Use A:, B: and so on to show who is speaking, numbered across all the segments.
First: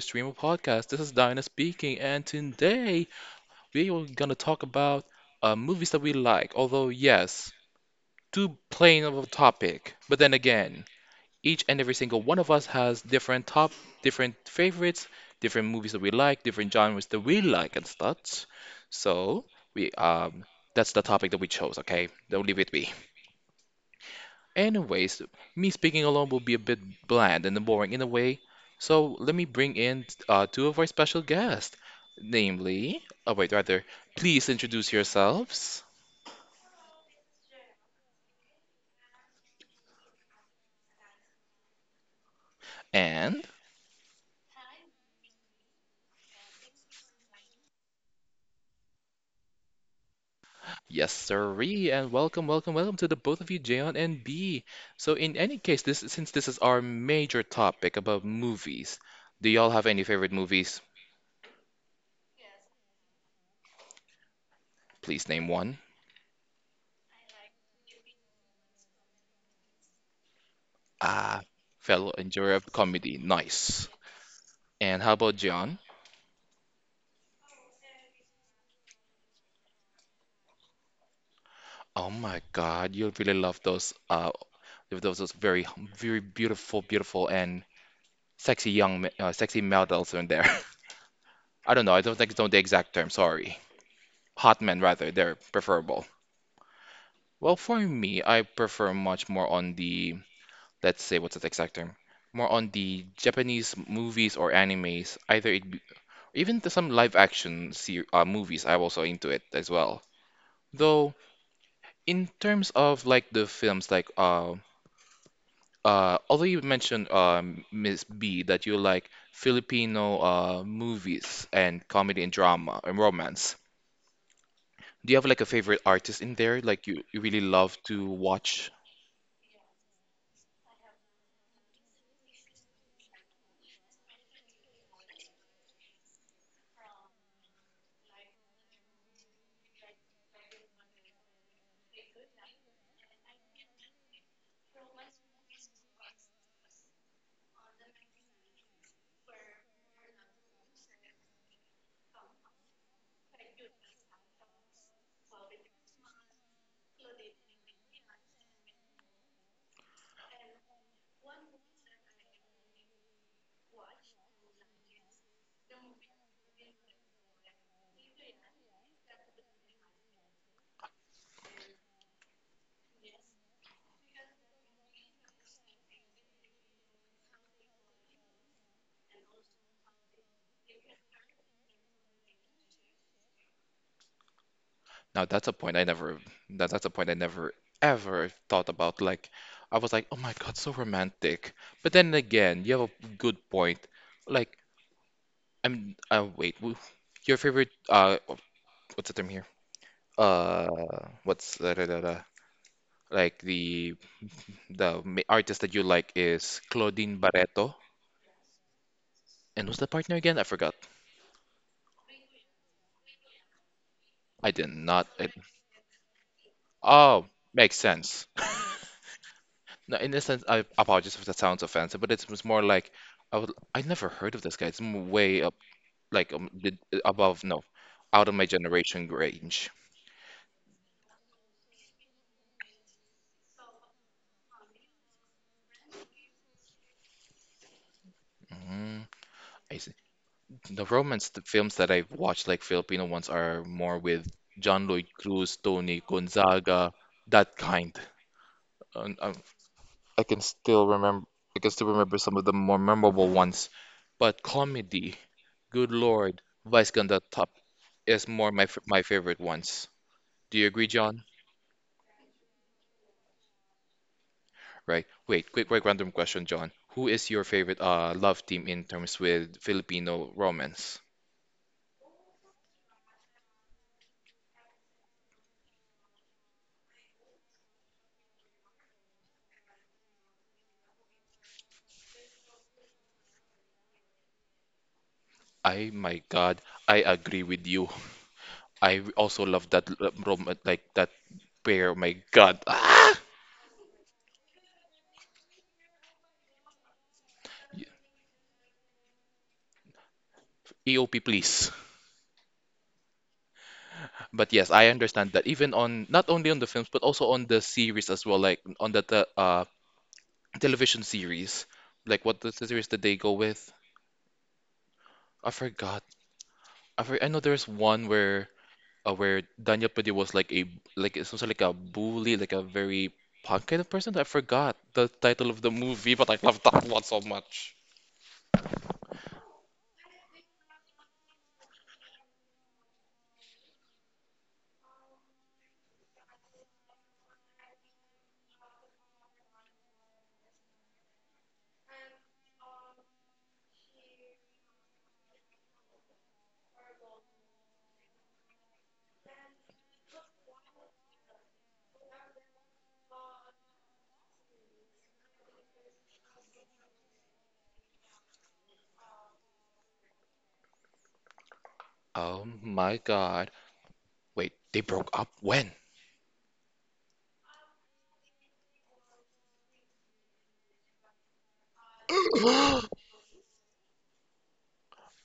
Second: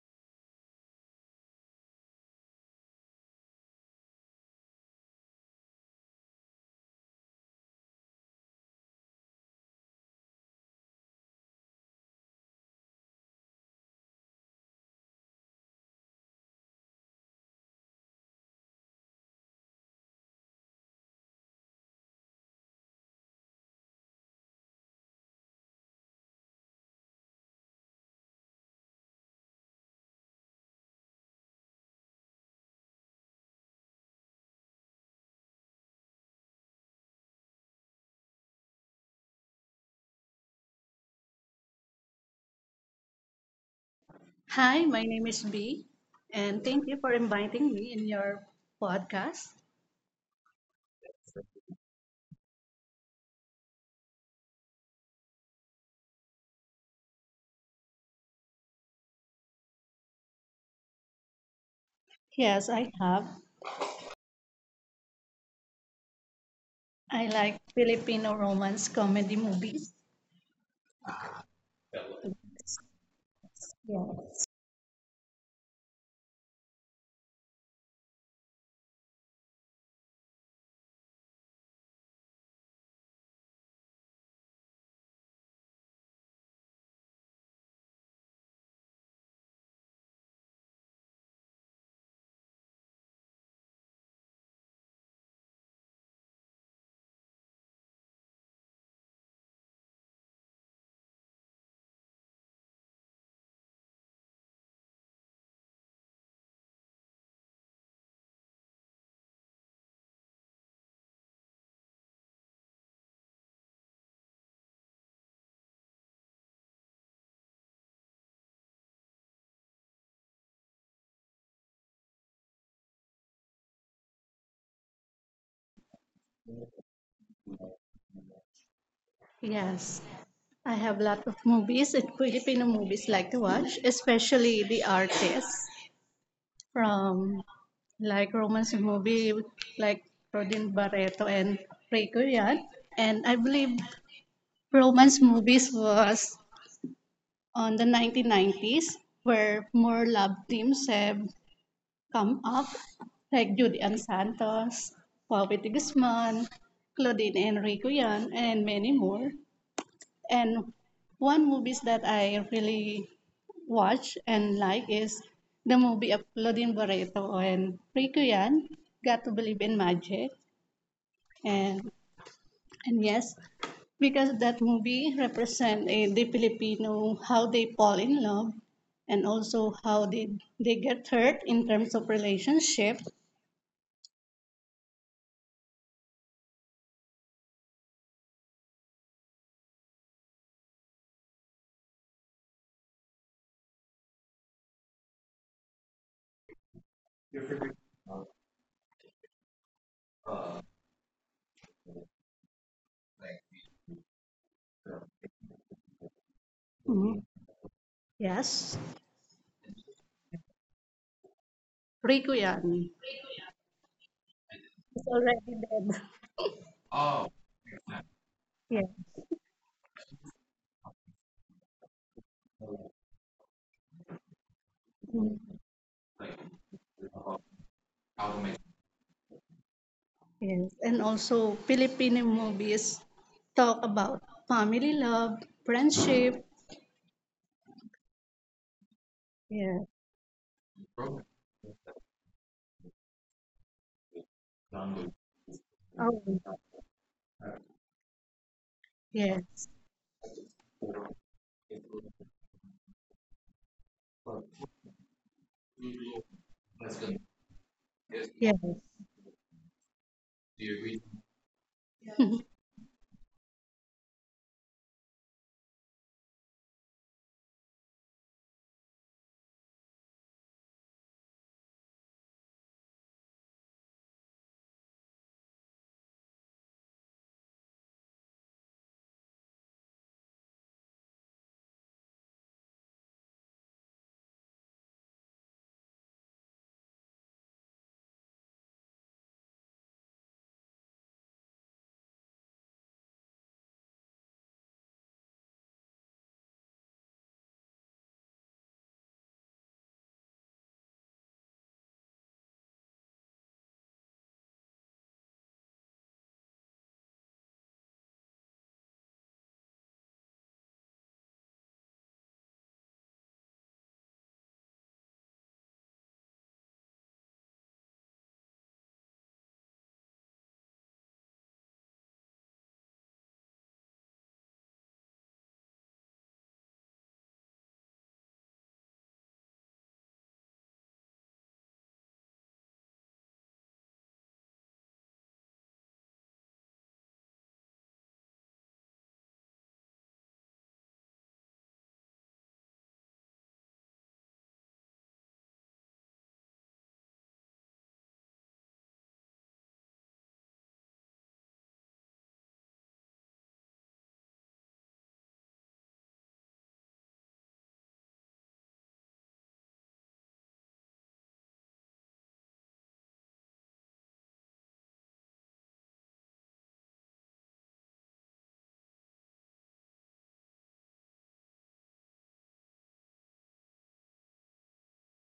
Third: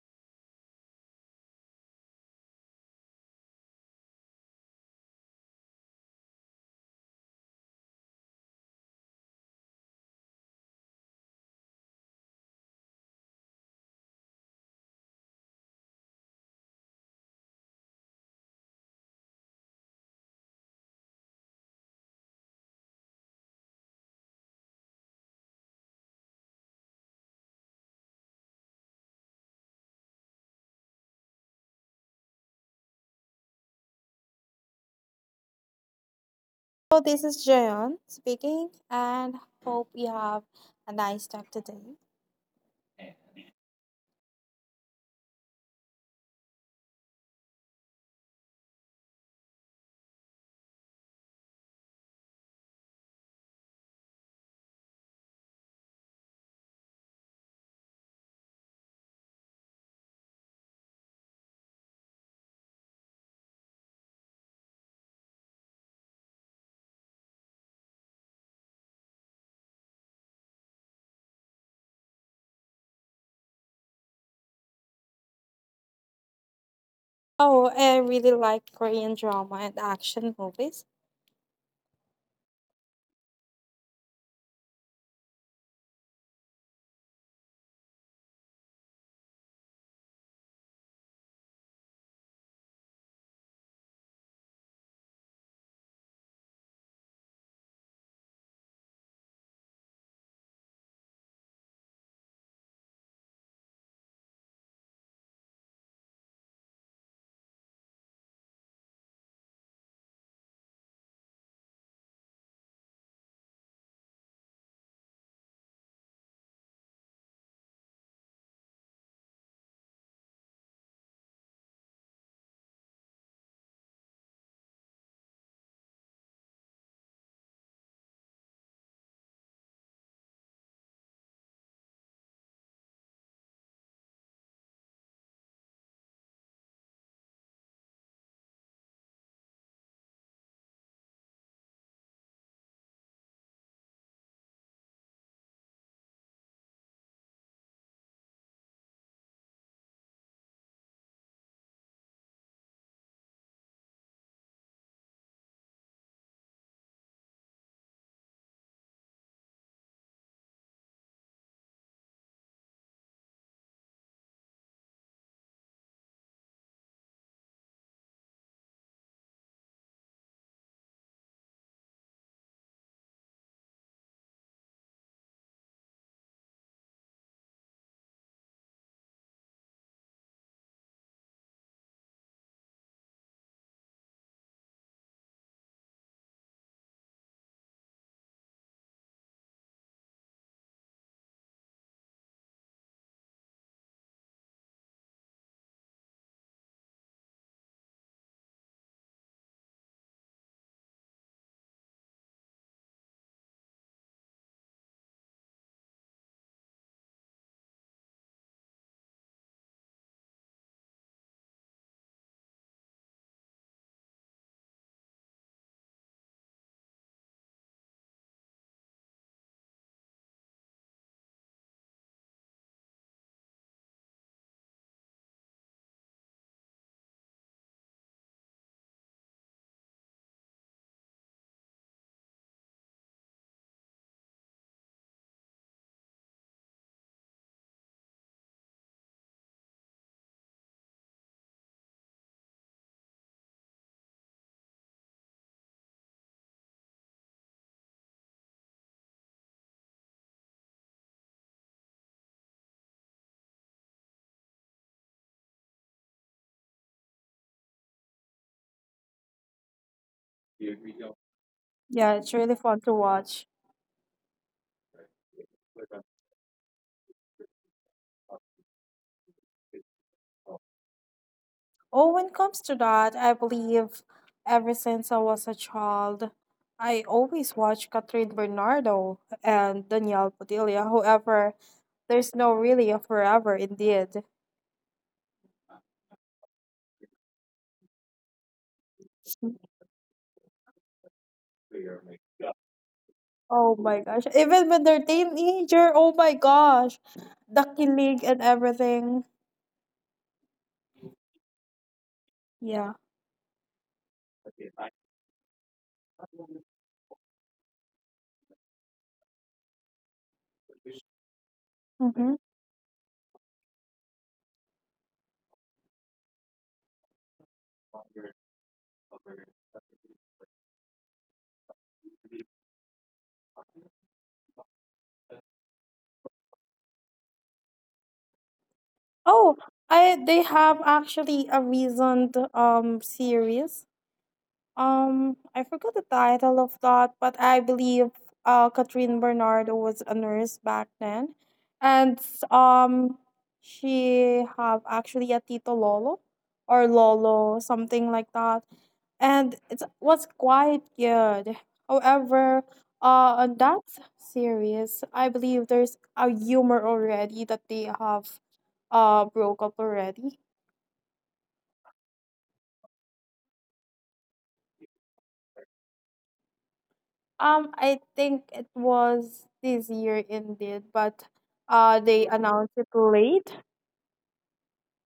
A: stream of podcast. This is Dinah speaking, and today we are gonna talk about movies that we like. Although, yes, too plain of a topic. But then again, each and every single one of us has different favorites, different movies that we like, different genres that we like and such. So we that's the topic that we chose. Okay, don't leave it be. Anyways, me speaking alone will be a bit bland and boring in a way, so let me bring in two of our special guests. Namely, oh wait, rather, please introduce yourselves.
B: So this is Jayon speaking, and hope you have a nice day today.
A: And
C: Hi, my name is B, and thank you for inviting me in your podcast.
A: yes, sirree, and welcome, welcome, welcome to the both of you, Jayon and B. So in any case, this since this is our major topic about movies, do y'all have any favorite movies?
C: Yes, I have.
A: Please name one.
C: I like Filipino romance comedy movies.
A: Ah, fellow enjoyer of comedy, nice.
C: Yes.
A: And how about Jayon?
B: Oh, I really like Korean drama and action movies.
A: Oh my God, you really love those those very very beautiful, beautiful and sexy sexy models in there. I don't know. I don't think it's not the exact term. Sorry, hot men rather. They're preferable. Well, for me, I prefer much more on the let's say what's the exact term? More on the Japanese movies or animes. Either it be, even to some live action ser movies. I'm also into it as well. Though in terms of like the films, although you mentioned, Miss B, that you like Filipino movies and comedy and drama and romance. Do you have like a favorite artist in there? Like you really love to watch?
C: Yes. I have a lot of movies and Filipino movies like to watch, especially the artists from like romance movie like Rodin Barreto and Ray Korean. And I believe romance movies was on the 1990s where more lab teams have come up, like Judy Ann Santos, Poverty Guzman, Claudine Enrico Yan, and many more. And one movies that I really watch and like is the movie of Claudine Barreto and Rico Yan, Got to Believe in Magic, and And yes, because that movie represent the Filipino how they fall in love and also how they get hurt in terms of relationship.
A: Now that's a point I never ever thought about. Like I was like, oh my God, so romantic. But then again, you have a good point. Like I'm uh, wait, wh- your favorite what's the term here? Uh, what's da, da, da, da? Like the ma- artist that you like is Claudine
C: Mhm.
A: Barreto.
C: Yes,
A: And who's the partner again? I forgot.
C: Rico Yan.
A: I did not.
C: He's
A: It,
C: already dead.
A: oh,
C: Oh.
A: makes sense.
C: Yeah.
A: No, in a sense, I apologize if that sounds offensive, but it's more like I never heard of this guy. It's m- way up,
C: Mhm.
A: like the- above,
C: Oh,
A: no, Out of my
C: automation.
A: generation range.
C: Yes, and also Filipino movies talk about family love, friendship.
A: Mm, I
C: Yeah.
A: see. The films that I've watched, like Filipino ones, are more with John Lloyd Cruz, Tony
C: Oh,
A: Gonzaga, that kind. Um, um,
C: yes.
A: I can still remember I can still remember some of the more memorable ones. But comedy, good lord, Vice Ganda
C: let
A: Top is
C: Yes.
A: more
C: Yes.
A: my f my favorite ones. Do you
C: Do you
A: agree,
C: agree?
A: John?
B: Yeah, it's really fun to watch.
A: Right. Wait, quick random question, John. Who is your favorite love team in terms with Filipino romance?
B: Oh, when it comes to that, I believe ever since I was a child, I always watch Catherine Bernardo and Danielle Padilla. However, there's no really a forever indeed.
A: I, my God, I agree with you. I also love that l- rom like that pair. Oh My God. Ah!
B: Oh my gosh. Even when they're teenager, oh my gosh. The killing and everything.
A: EOP, please.
B: Yeah.
A: But yes, I understand that even on not only on the films but also on the series as well, like on the te television series, like what the
B: Mm-hmm.
A: series did they go with? I forgot. I know there's one where Daniel Pudi was like a like some sort of like a bully, like a very punk kind of person. I forgot the title of the movie, but I love that one so much.
B: Oh, I they have actually a recent series. I forgot the title of that, but I believe Catherine Bernardo was a nurse back then, and um she have actually a Tito Lolo or Lolo something like that. And it was quite good. However, on that series, I believe there's a humor already that they have broke up already.
A: Oh my God! Wait, they broke up when?
B: I think it was this year indeed, but they announced it late.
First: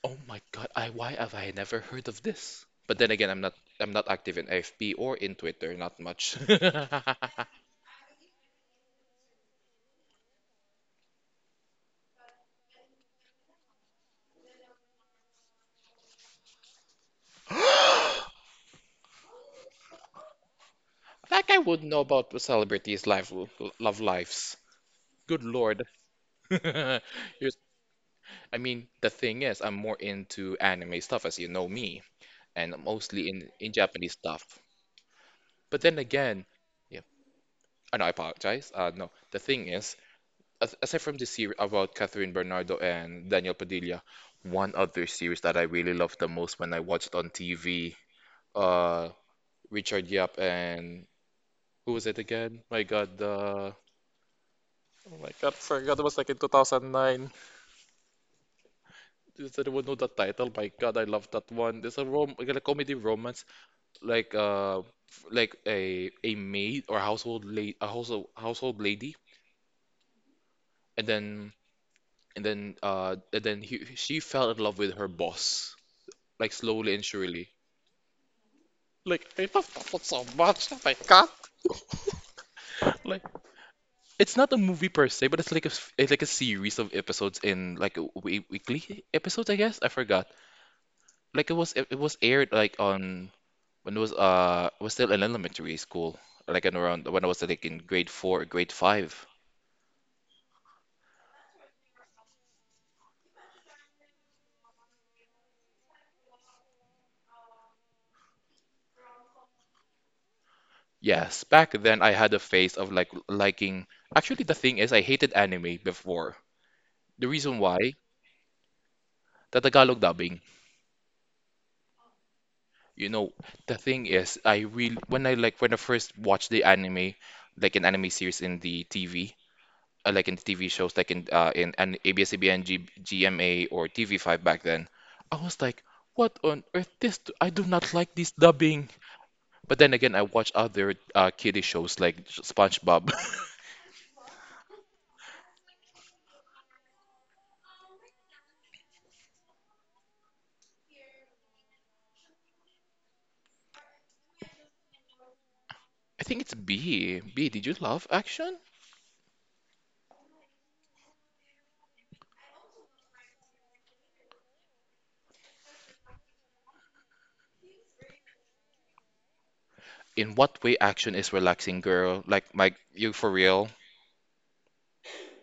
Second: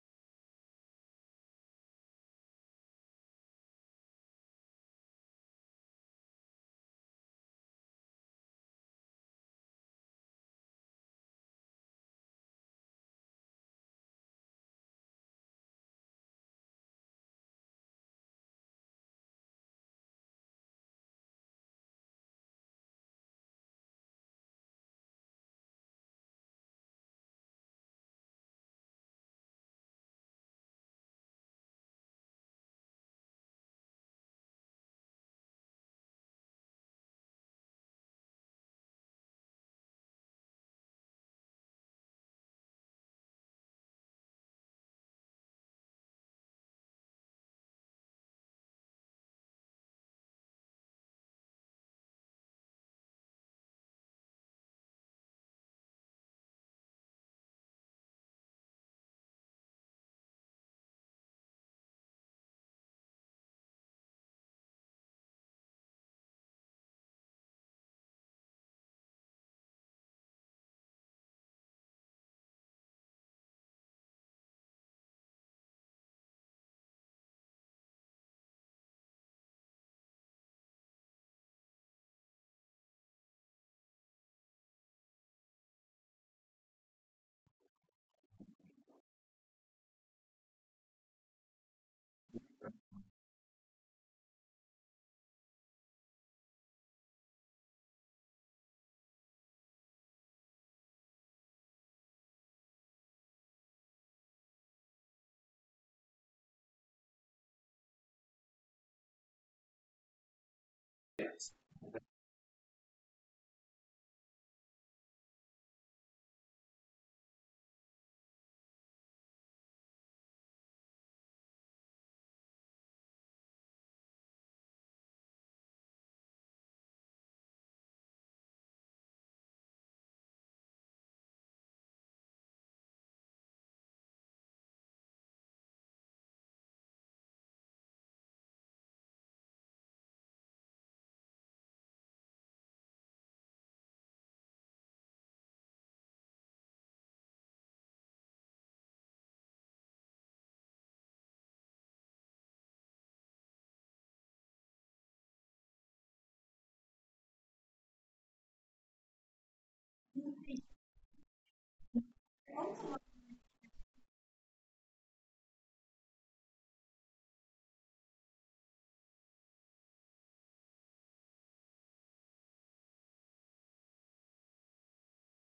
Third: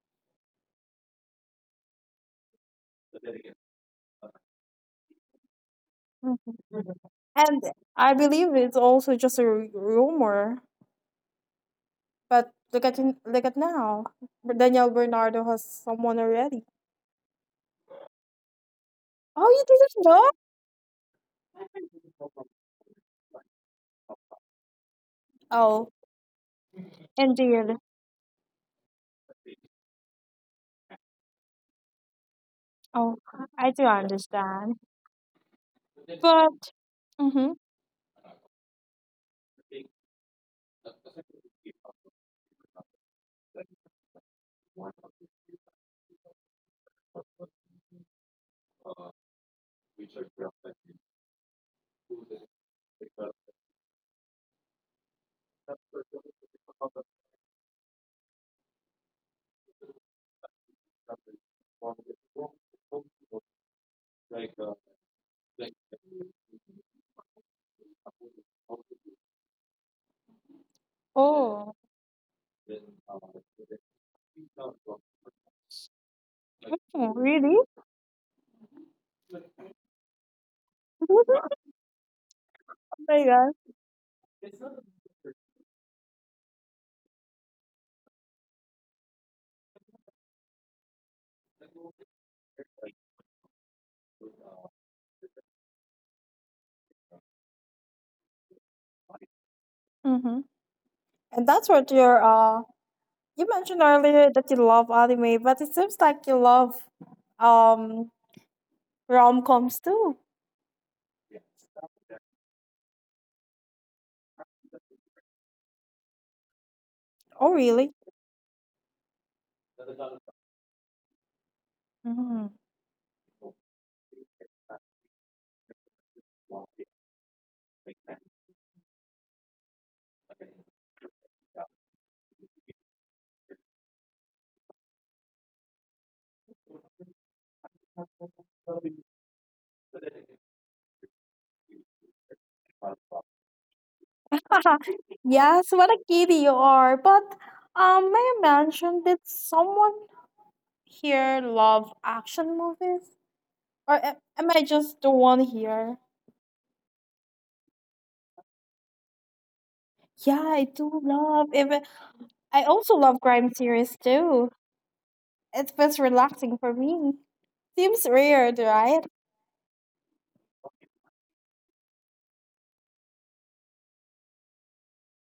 A: Oh my God, I why have I never heard of this? But then again, I'm not active in AFP or in Twitter, not much.
B: Mhm. And I believe it's also just a rumor. But look at now, Daniel Bernardo has someone already. Oh, you didn't know?
A: Like I would know about the celebrities' life, love lives. Good Lord.
B: Oh,
A: Here's-
B: indeed.
A: I mean, the thing is, I'm more into anime stuff, as you know me, and
B: Oh,
A: mostly in
B: I
A: in
B: do
A: Japanese stuff.
B: understand.
A: But then again,
B: But,
A: yeah,
B: mm-hmm.
A: I know I apologize. No, the thing is, aside from the series about Catherine Bernardo and Daniel Padilla, one other series that I really loved the most when I watched on TV, uh, Richard Yap and who was it again? My God, oh my God, forgot it was like in 2009. Does anyone know the title? My God, I love that one. It's a rom, like a comedy romance, like like a maid or household la a household household lady, and then
B: Oh,
A: she fell in love with her boss. Like slowly and
B: oh,
A: surely.
B: really?
A: Like I love that one so much. Oh my God.
B: Oh
A: Like
B: my god.
A: it's not a movie per se, but it's like it's like a series of episodes in like a weekly episodes, I guess. I forgot. Like it was aired like on when it was still in elementary school, like in around when I was like in grade 4 or grade 5.
B: Mm-hmm. And that's what you mentioned earlier that you love anime, but it seems like you love um rom-coms too.
A: Yes, back then I had a phase of like liking. Actually, the thing is, I hated anime before. The
B: Oh
A: reason why,
B: really?
A: the Tagalog dubbing.
B: Mm-hmm.
A: You know, the thing is, I really when I like when I first watched the anime, like an anime series in the TV, like in the TV shows, like in an GMA or TV5 back then, I was like, what on earth? I do not like this dubbing. But then again, I watch other kiddie shows like SpongeBob.
B: Yes, what a kitty you are. But may I mention did someone here love action movies? Or am I just the one here?
A: I think it's B. B, did you love action?
B: Yeah, I do love even. I also love crime series too. It feels relaxing for me. Seems weird, right?
A: In what way action is relaxing, girl? Like you for real?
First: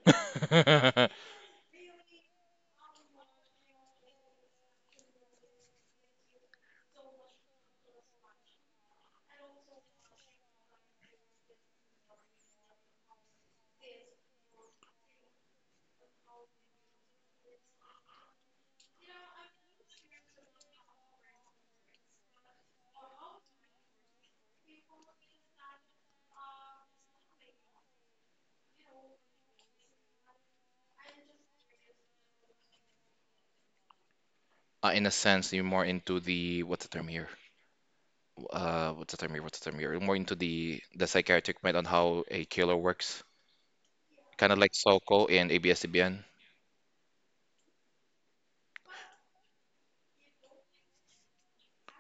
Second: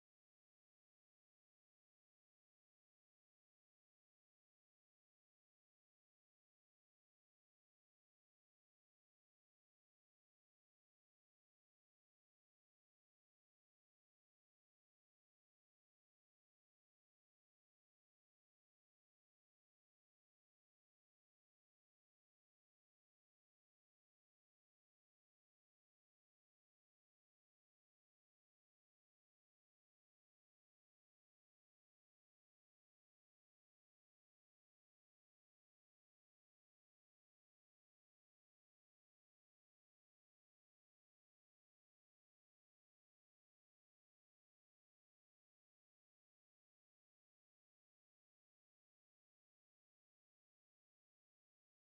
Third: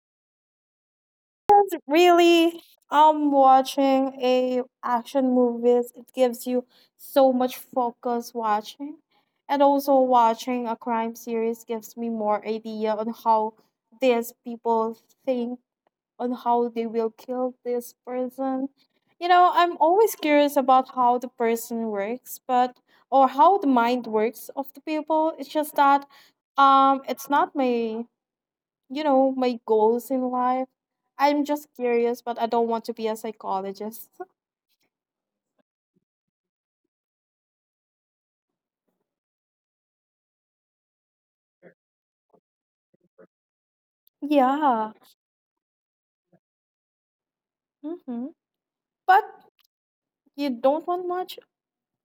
B: Because really, watching a action movies, it gives you so much focus watching, and also watching a crime series gives me more idea on how these people think on how they will kill this person. You know, I'm always curious about how the person works, but or how the mind works of the people. It's just that it's not my, you know, my goals in life. I'm just curious, but I don't want to be a psychologist.
A: In a sense, you're more into the what's the term here? What's the term here? What's the term here? More into the psychiatric mind on how a killer works, kind of like
B: Yeah.
A: Soko in ABS-CBN.
B: Mm-hmm. But you don't want much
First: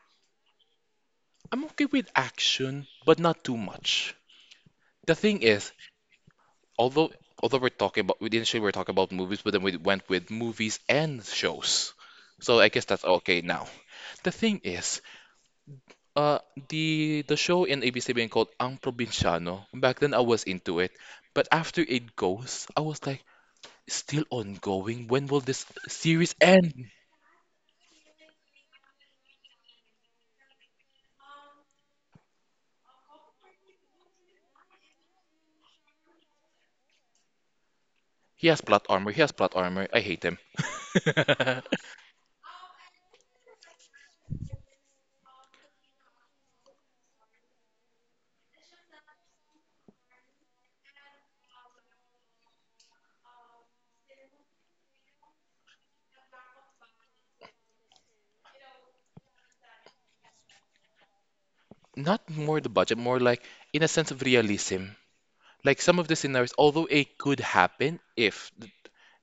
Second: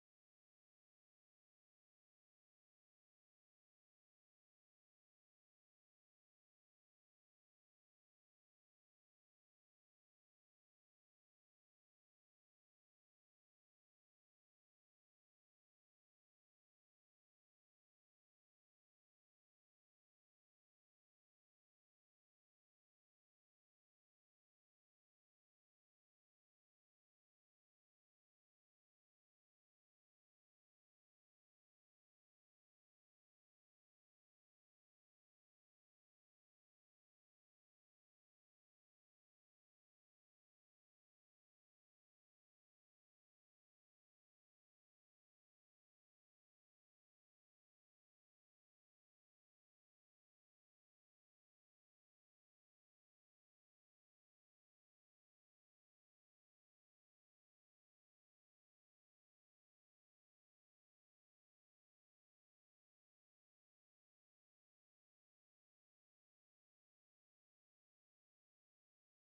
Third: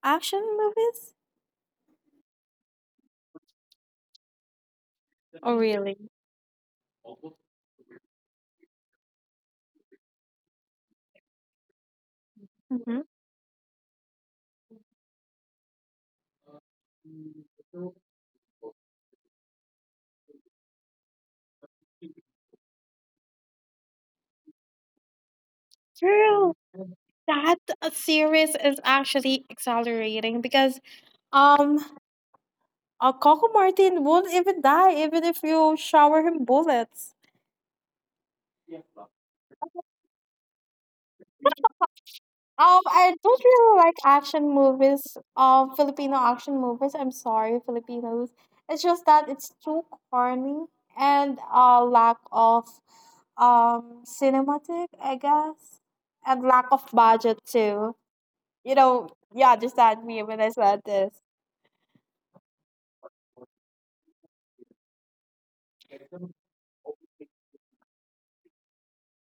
B: action movies?
A: I'm okay with action, but not too much. The thing
B: Oh,
A: is,
B: really?
A: although although we're talking about movies, but then we went with movies and shows. So I guess
B: Mm-hmm.
A: that's okay now. The thing is, uh, the show in ABS-CBN called Ang Probinsyano. Back then I was into it, but after it goes, I was like, still ongoing. When will this series
B: True.
A: end?
B: That series is actually accelerating because um Coco Martin won't even die even if you shower him bullets.
A: He has plot armor. He has plot armor. I hate him.
B: I don't really like action movies. Filipino action movies. I'm sorry, Filipinos. It's just that it's too corny and lack of cinematic, I guess, and lack of budget too. You know, you understand me when I said this.
A: Not more the budget, more like in a sense of realism. Like some of the scenarios, although it could happen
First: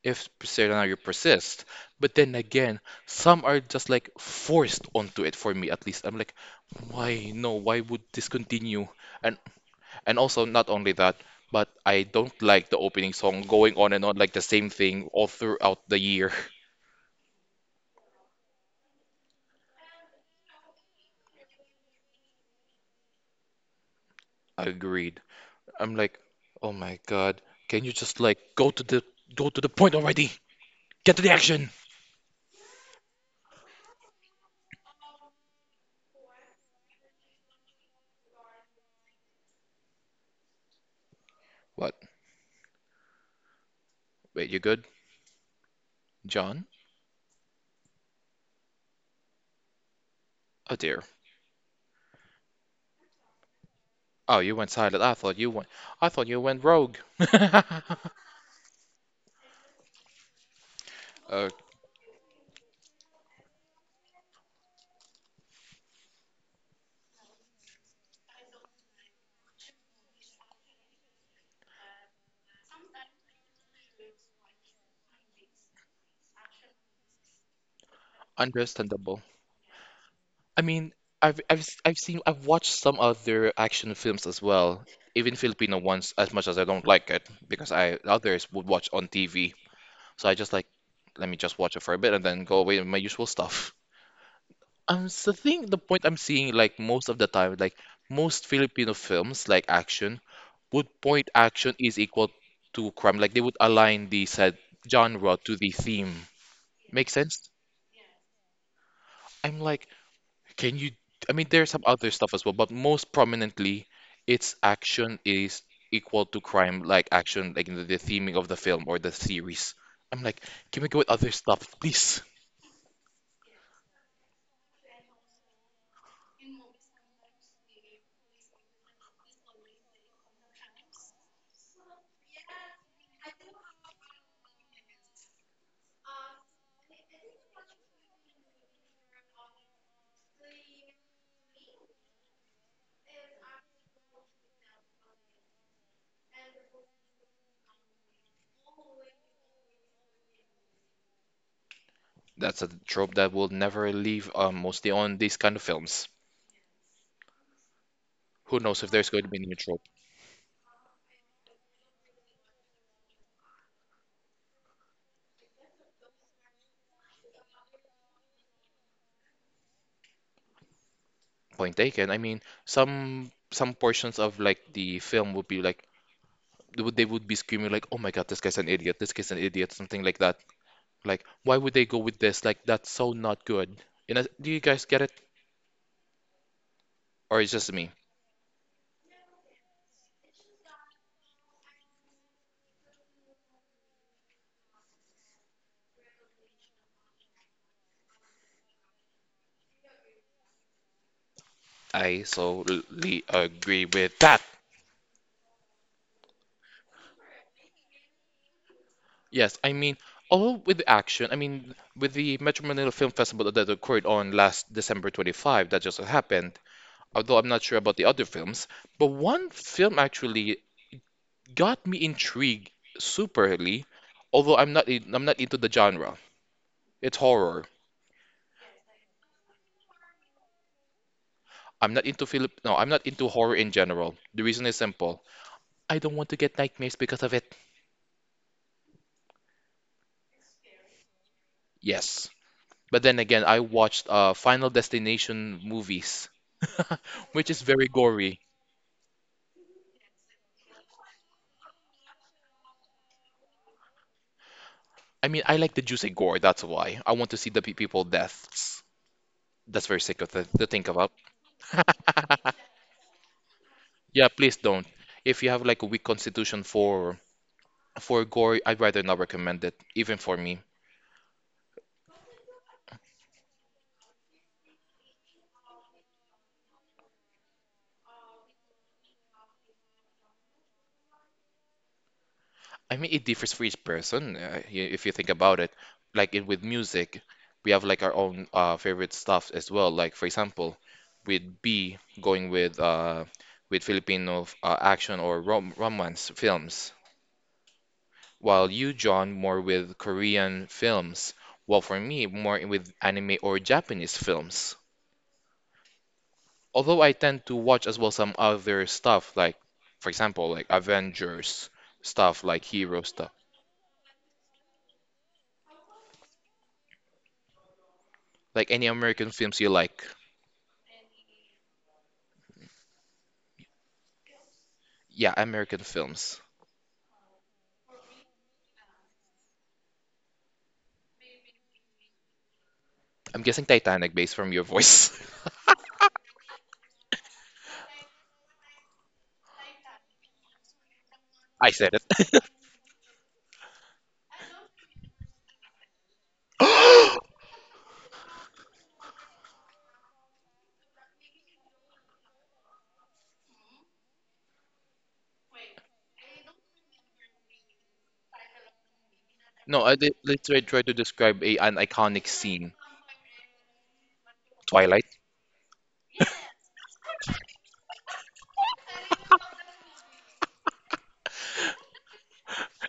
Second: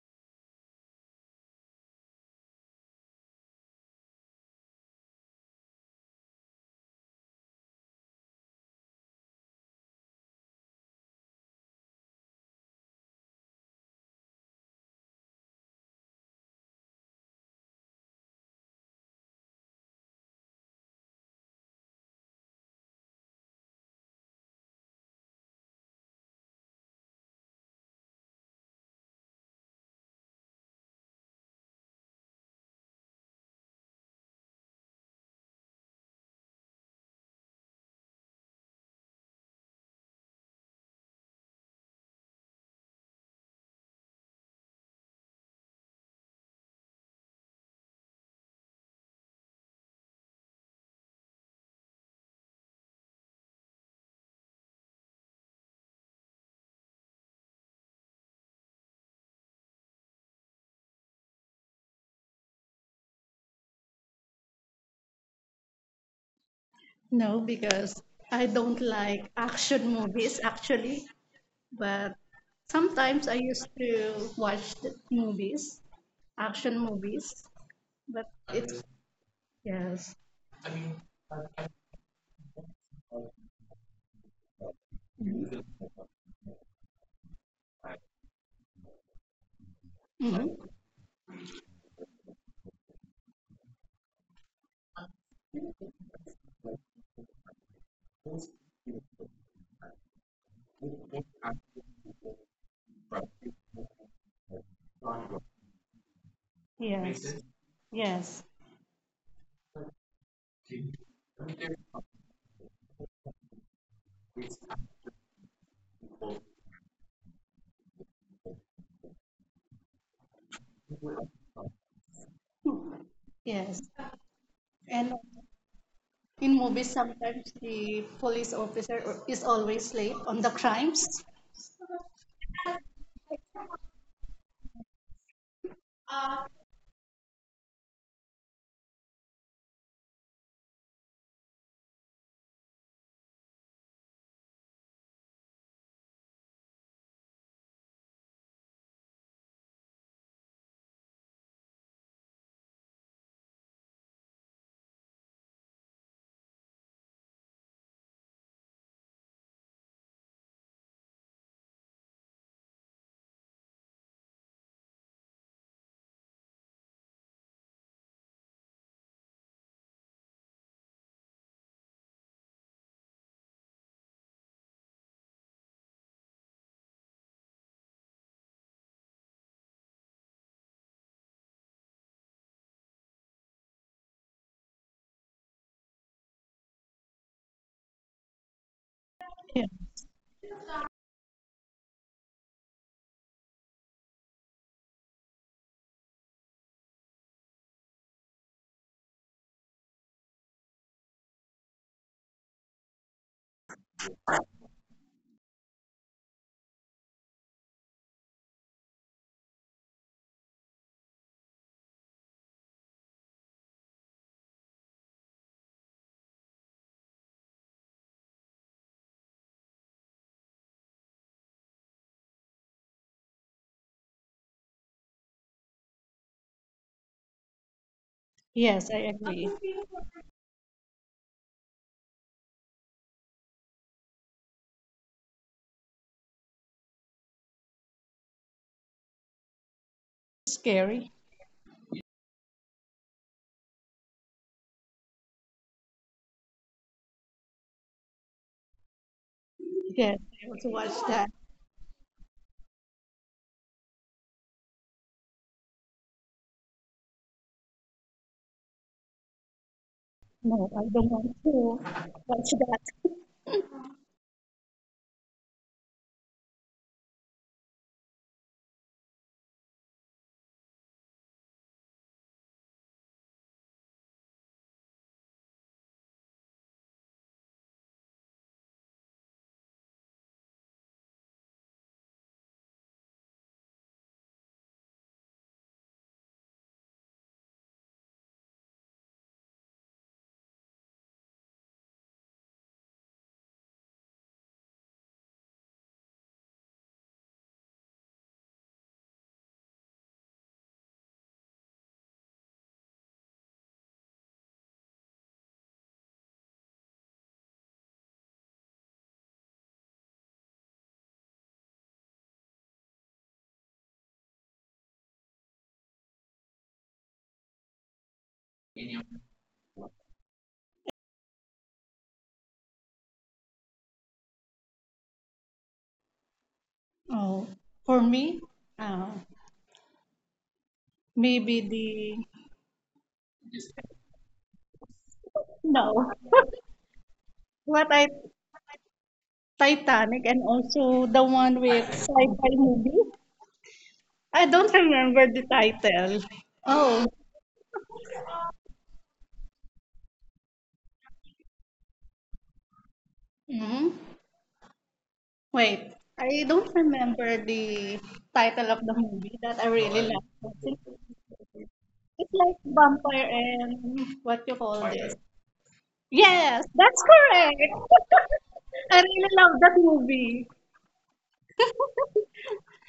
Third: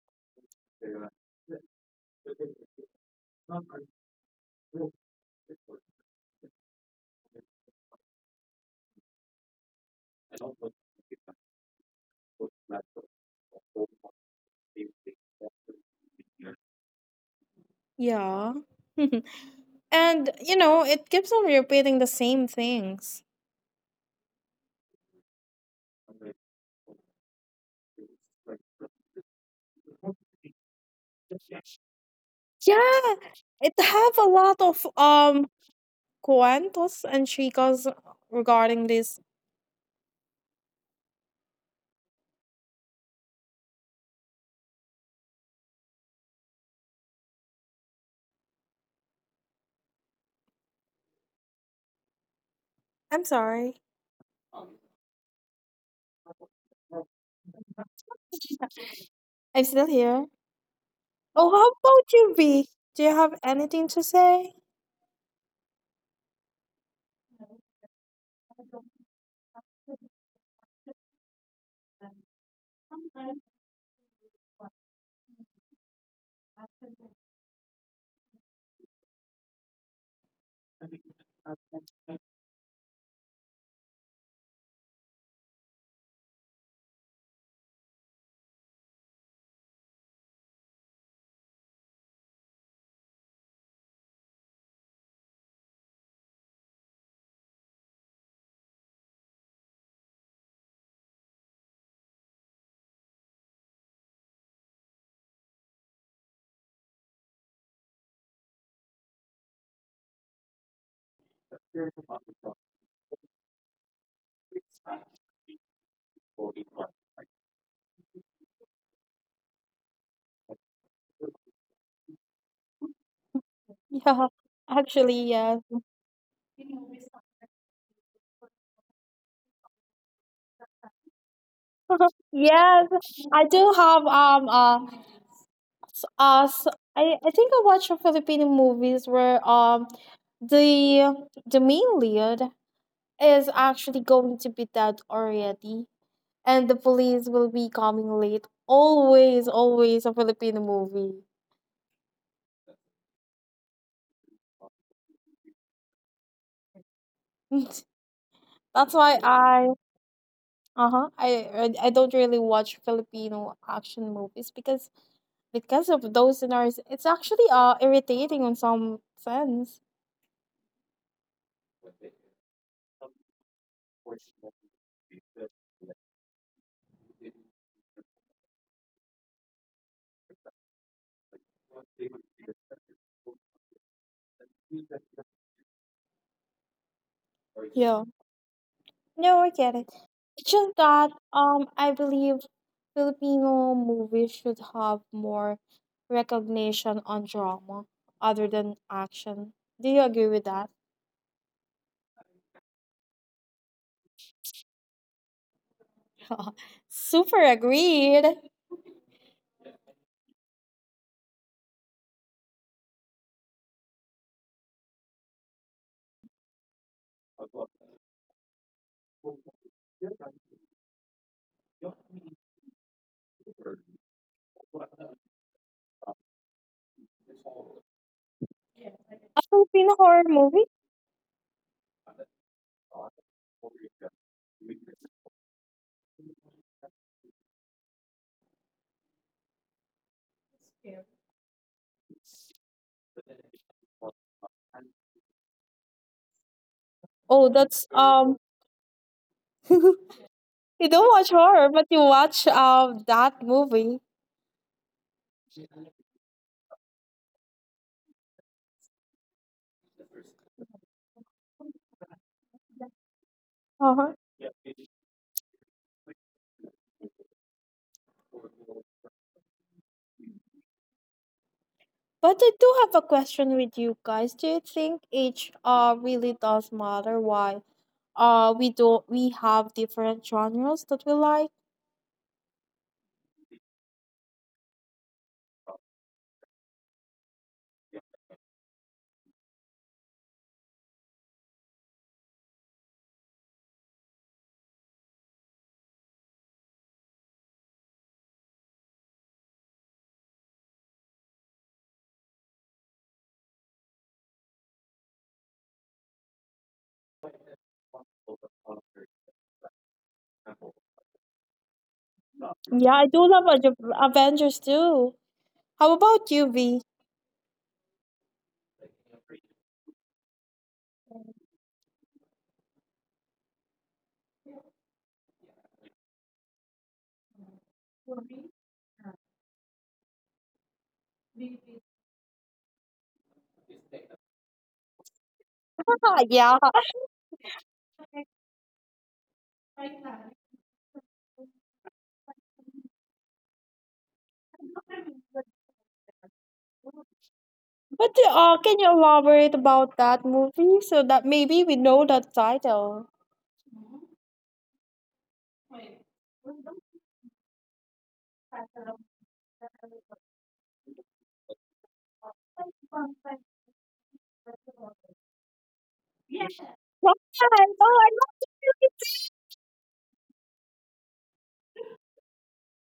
A: if scenario persists, but then again, some are just like forced onto it for me at least. I'm like, why no? Why would this continue? And and also not only that, but I don't like the opening song going on and on like the same thing all throughout the year.
B: Yeah. And you know, it keeps on repeating the same things.
A: Agreed. I'm like, oh my God, can you just like go to the point already? Get to the action.
B: Yeah, it have a lot of cuentos and chicos regarding this.
A: What? Wait, you good, John? Oh dear.
B: I'm sorry,
A: Oh, you went silent. I thought you went rogue.
B: I'm still here.
A: Uh,
B: Oh, how about you, B? Do you have anything to say?
C: No, because I don't like action movies actually, but sometimes I used to watch the movies, action movies, but it's action.
A: understandable.
C: Yes.
A: I mean, I've have I I've seen I've watched some other action films as well, even Filipino ones. As much as I don't like it, because I others would watch on TV,
C: Oh.
A: so I just like
C: Mhm.
A: let me just watch it for a bit and then go away with my usual stuff. I think the point I'm seeing like most of the time, like most Filipino films like action would point action is equal to crime. Like they would align the said genre to the theme.
C: Makes,
A: Make
C: yes, sense.
A: sense?
C: Yes.
A: I'm like, can you? I mean, there's some other stuff as well, but most prominently, it's action is equal to crime, like action, like the theming of the film or the series. I'm like, can we go with other stuff, please?
C: Okay. Yes.
B: Yeah,
C: And
B: actually, yes.
C: in movies sometimes the police officer is always late on the crimes.
B: Yes, I do have s- uh, s I think I watch a Filipino movies where the the main lead is actually going to be dead already, and the police will be coming late. Always, always a Filipino movie.
A: That's a trope that will never leave, mostly on these kind of films. Who knows if
B: That's
A: there's going
B: why
A: to be a
B: I
A: neutral
B: uh huh I don't really watch Filipino action movies because of those scenarios. It's actually irritating on some sense.
A: point taken. I mean, some portions of like the film would be like they would be screaming like, "Oh my God, this guy's an idiot! This guy's an idiot!" Something like that. Like, why would they go with this? Like, that's so not good. You know, do you guys get it, or it's just me?
B: Yeah. No, I
C: Yeah.
B: get it. It's just that I believe Filipino movies should have more recognition on drama other than action. Do you agree with that?
A: I solely agree with that.
B: Super agreed.
A: Yes, I mean, although with the action, I mean, with the Metro Manila Film Festival that occurred on last December 25, that just happened, although I'm not sure about the other films, but one film actually got me intrigued superly, although I'm not into the genre. It's horror.
C: Yes, I agree.
B: A Filipino horror movie?
A: I'm not into Philip. No, I'm not into horror in general. The reason is simple. I don't want to get nightmares because of it.
C: Scary.
A: Yes, but then again, I watched Final Destination movies, which
B: Oh,
A: is very
B: that's
A: gory.
B: um.
C: Yes,
B: You
C: I also watch
B: don't
C: that.
B: watch horror, but you watch that movie.
A: I mean, I like the juicy gore. That's why I want to see the people deaths. That's very sick of the, to
C: No, I
A: think
C: don't
A: about.
C: want to watch that.
B: Uh-huh.
A: Yeah, please don't. If you have like a weak constitution for for gore, I'd rather not recommend it, even for me.
B: But I do have a question with you guys. Do you think age really does matter? Why? Uh, we do we have different genres that we like.
A: I mean, it differs for each person, if you think about it. Like in, with music, we have like our own favorite stuff as well. Like for example, with B going with Filipino action or romance films, while you, John, more with Korean films. While for me, more with anime or Japanese films. Although I tend to watch as well some other stuff, like for example, like Avengers stuff, like hero
B: Yeah, I
A: stuff,
B: do love Avengers too. How about you, V?
A: like any American films you like. Yeah, American films.
C: Oh, for me, uh, maybe the,
A: I'm guessing Titanic based from your voice.
C: no.
B: Yeah,
C: What I Titanic and also the one
A: I
C: with
A: said it.
C: sci-fi movie. I don't remember the title. Oh,
B: but can you elaborate about that movie so that maybe we know the title?
C: mhm. Wait. I don't remember the title of the movie that I
A: No, I
C: really
A: did
C: like.
A: literally try to describe a, an iconic
C: It's like
A: scene.
C: vampire and what you call
B: Twilight.
A: Twilight.
C: this? Yes, that's
B: Oh,
C: correct.
B: I love this
C: I really love that movie.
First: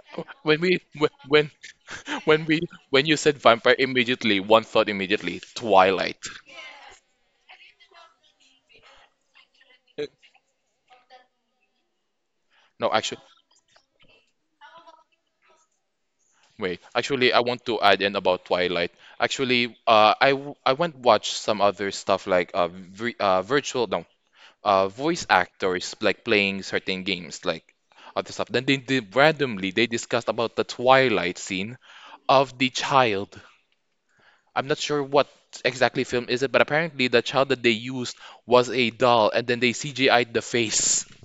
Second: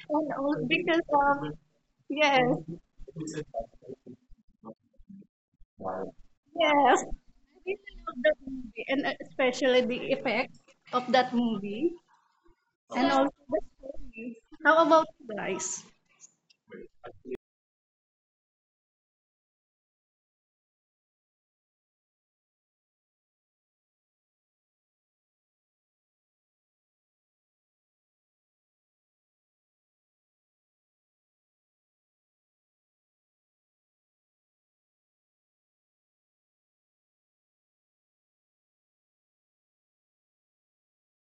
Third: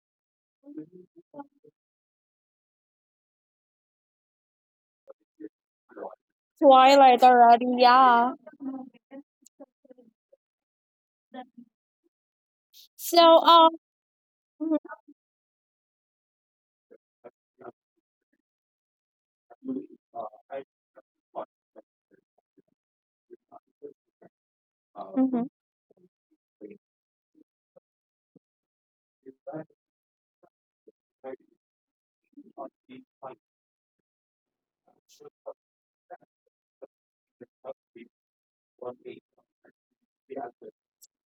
C: And
A: When
C: also
A: we
C: because
A: wh-
B: movie too.
C: of,
A: when when
C: yes,
A: we when you said vampire immediately, one thought immediately, Twilight.
C: yes. I
B: Twilight already,
C: really love
B: yeah.
C: that movie and especially the effects of that movie
A: No,
C: and
A: actually,
B: so
C: also the
B: uh,
C: story.
B: Mhm,
C: How about you guys?
A: wait, actually, I want to add in about Twilight. Actually, I went watch some other stuff like virtual no voice
B: mhm. Um,
A: actors like playing certain games like other stuff. Then they did randomly they discussed about the Twilight scene of the child. I'm not sure what exactly film is it, but apparently the child that they used was a doll, and then they CGI'd the face.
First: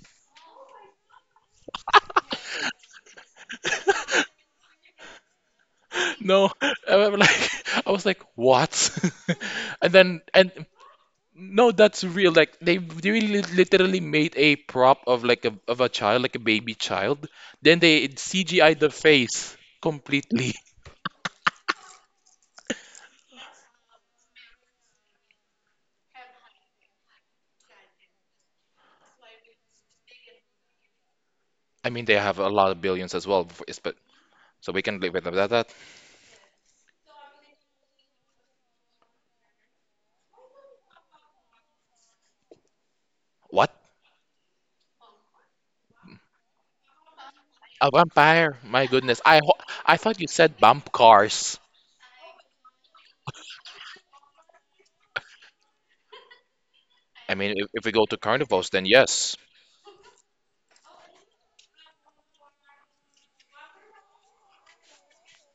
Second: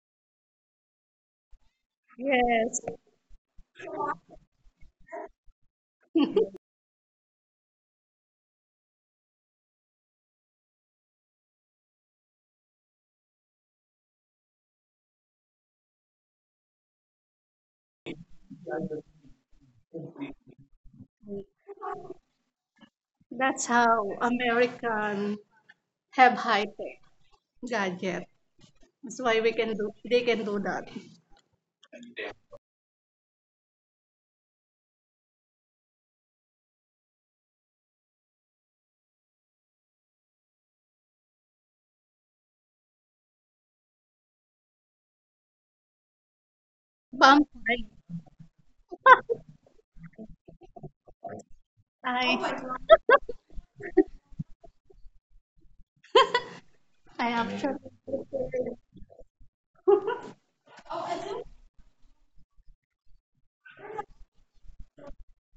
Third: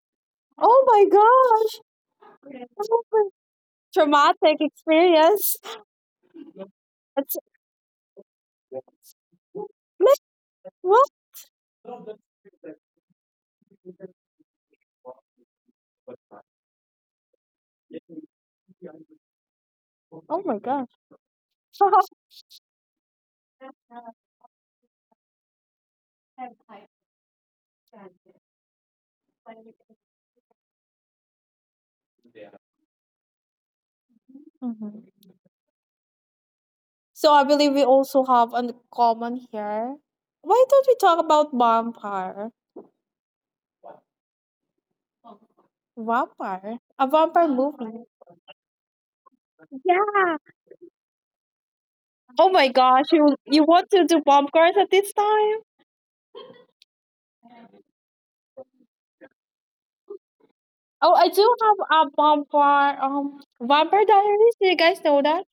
B: Oh my gosh!
C: Yes,
B: Oh my- Traumatic experience.
A: No, I'm like I was like what? And then
B: Like,
A: and
B: what?
A: no, that's real. Like they really literally made a prop of like a of a child, like a baby child. Then they CGI the face
B: Oh
A: completely.
B: my gosh.
C: that's how American have high tech gadget. That's why we can do they can do that.
A: I mean, they have a lot of billions as well, but so we can live
B: Mhm.
A: with that.
B: So I believe we also have a common here. Why don't we talk about vampire?
A: What?
B: Vampire? A vampire
C: Vampire.
A: A
B: movie.
A: vampire? My goodness. I thought you
B: Yeah.
A: said bump cars.
B: Oh my
C: I
B: gosh, you want to do vampires at this time?
C: I
A: I mean,
C: actually,
A: if we go to carnivals, then yes.
B: Oh, I do have a vampire Vampire Diaries. Do you guys know that?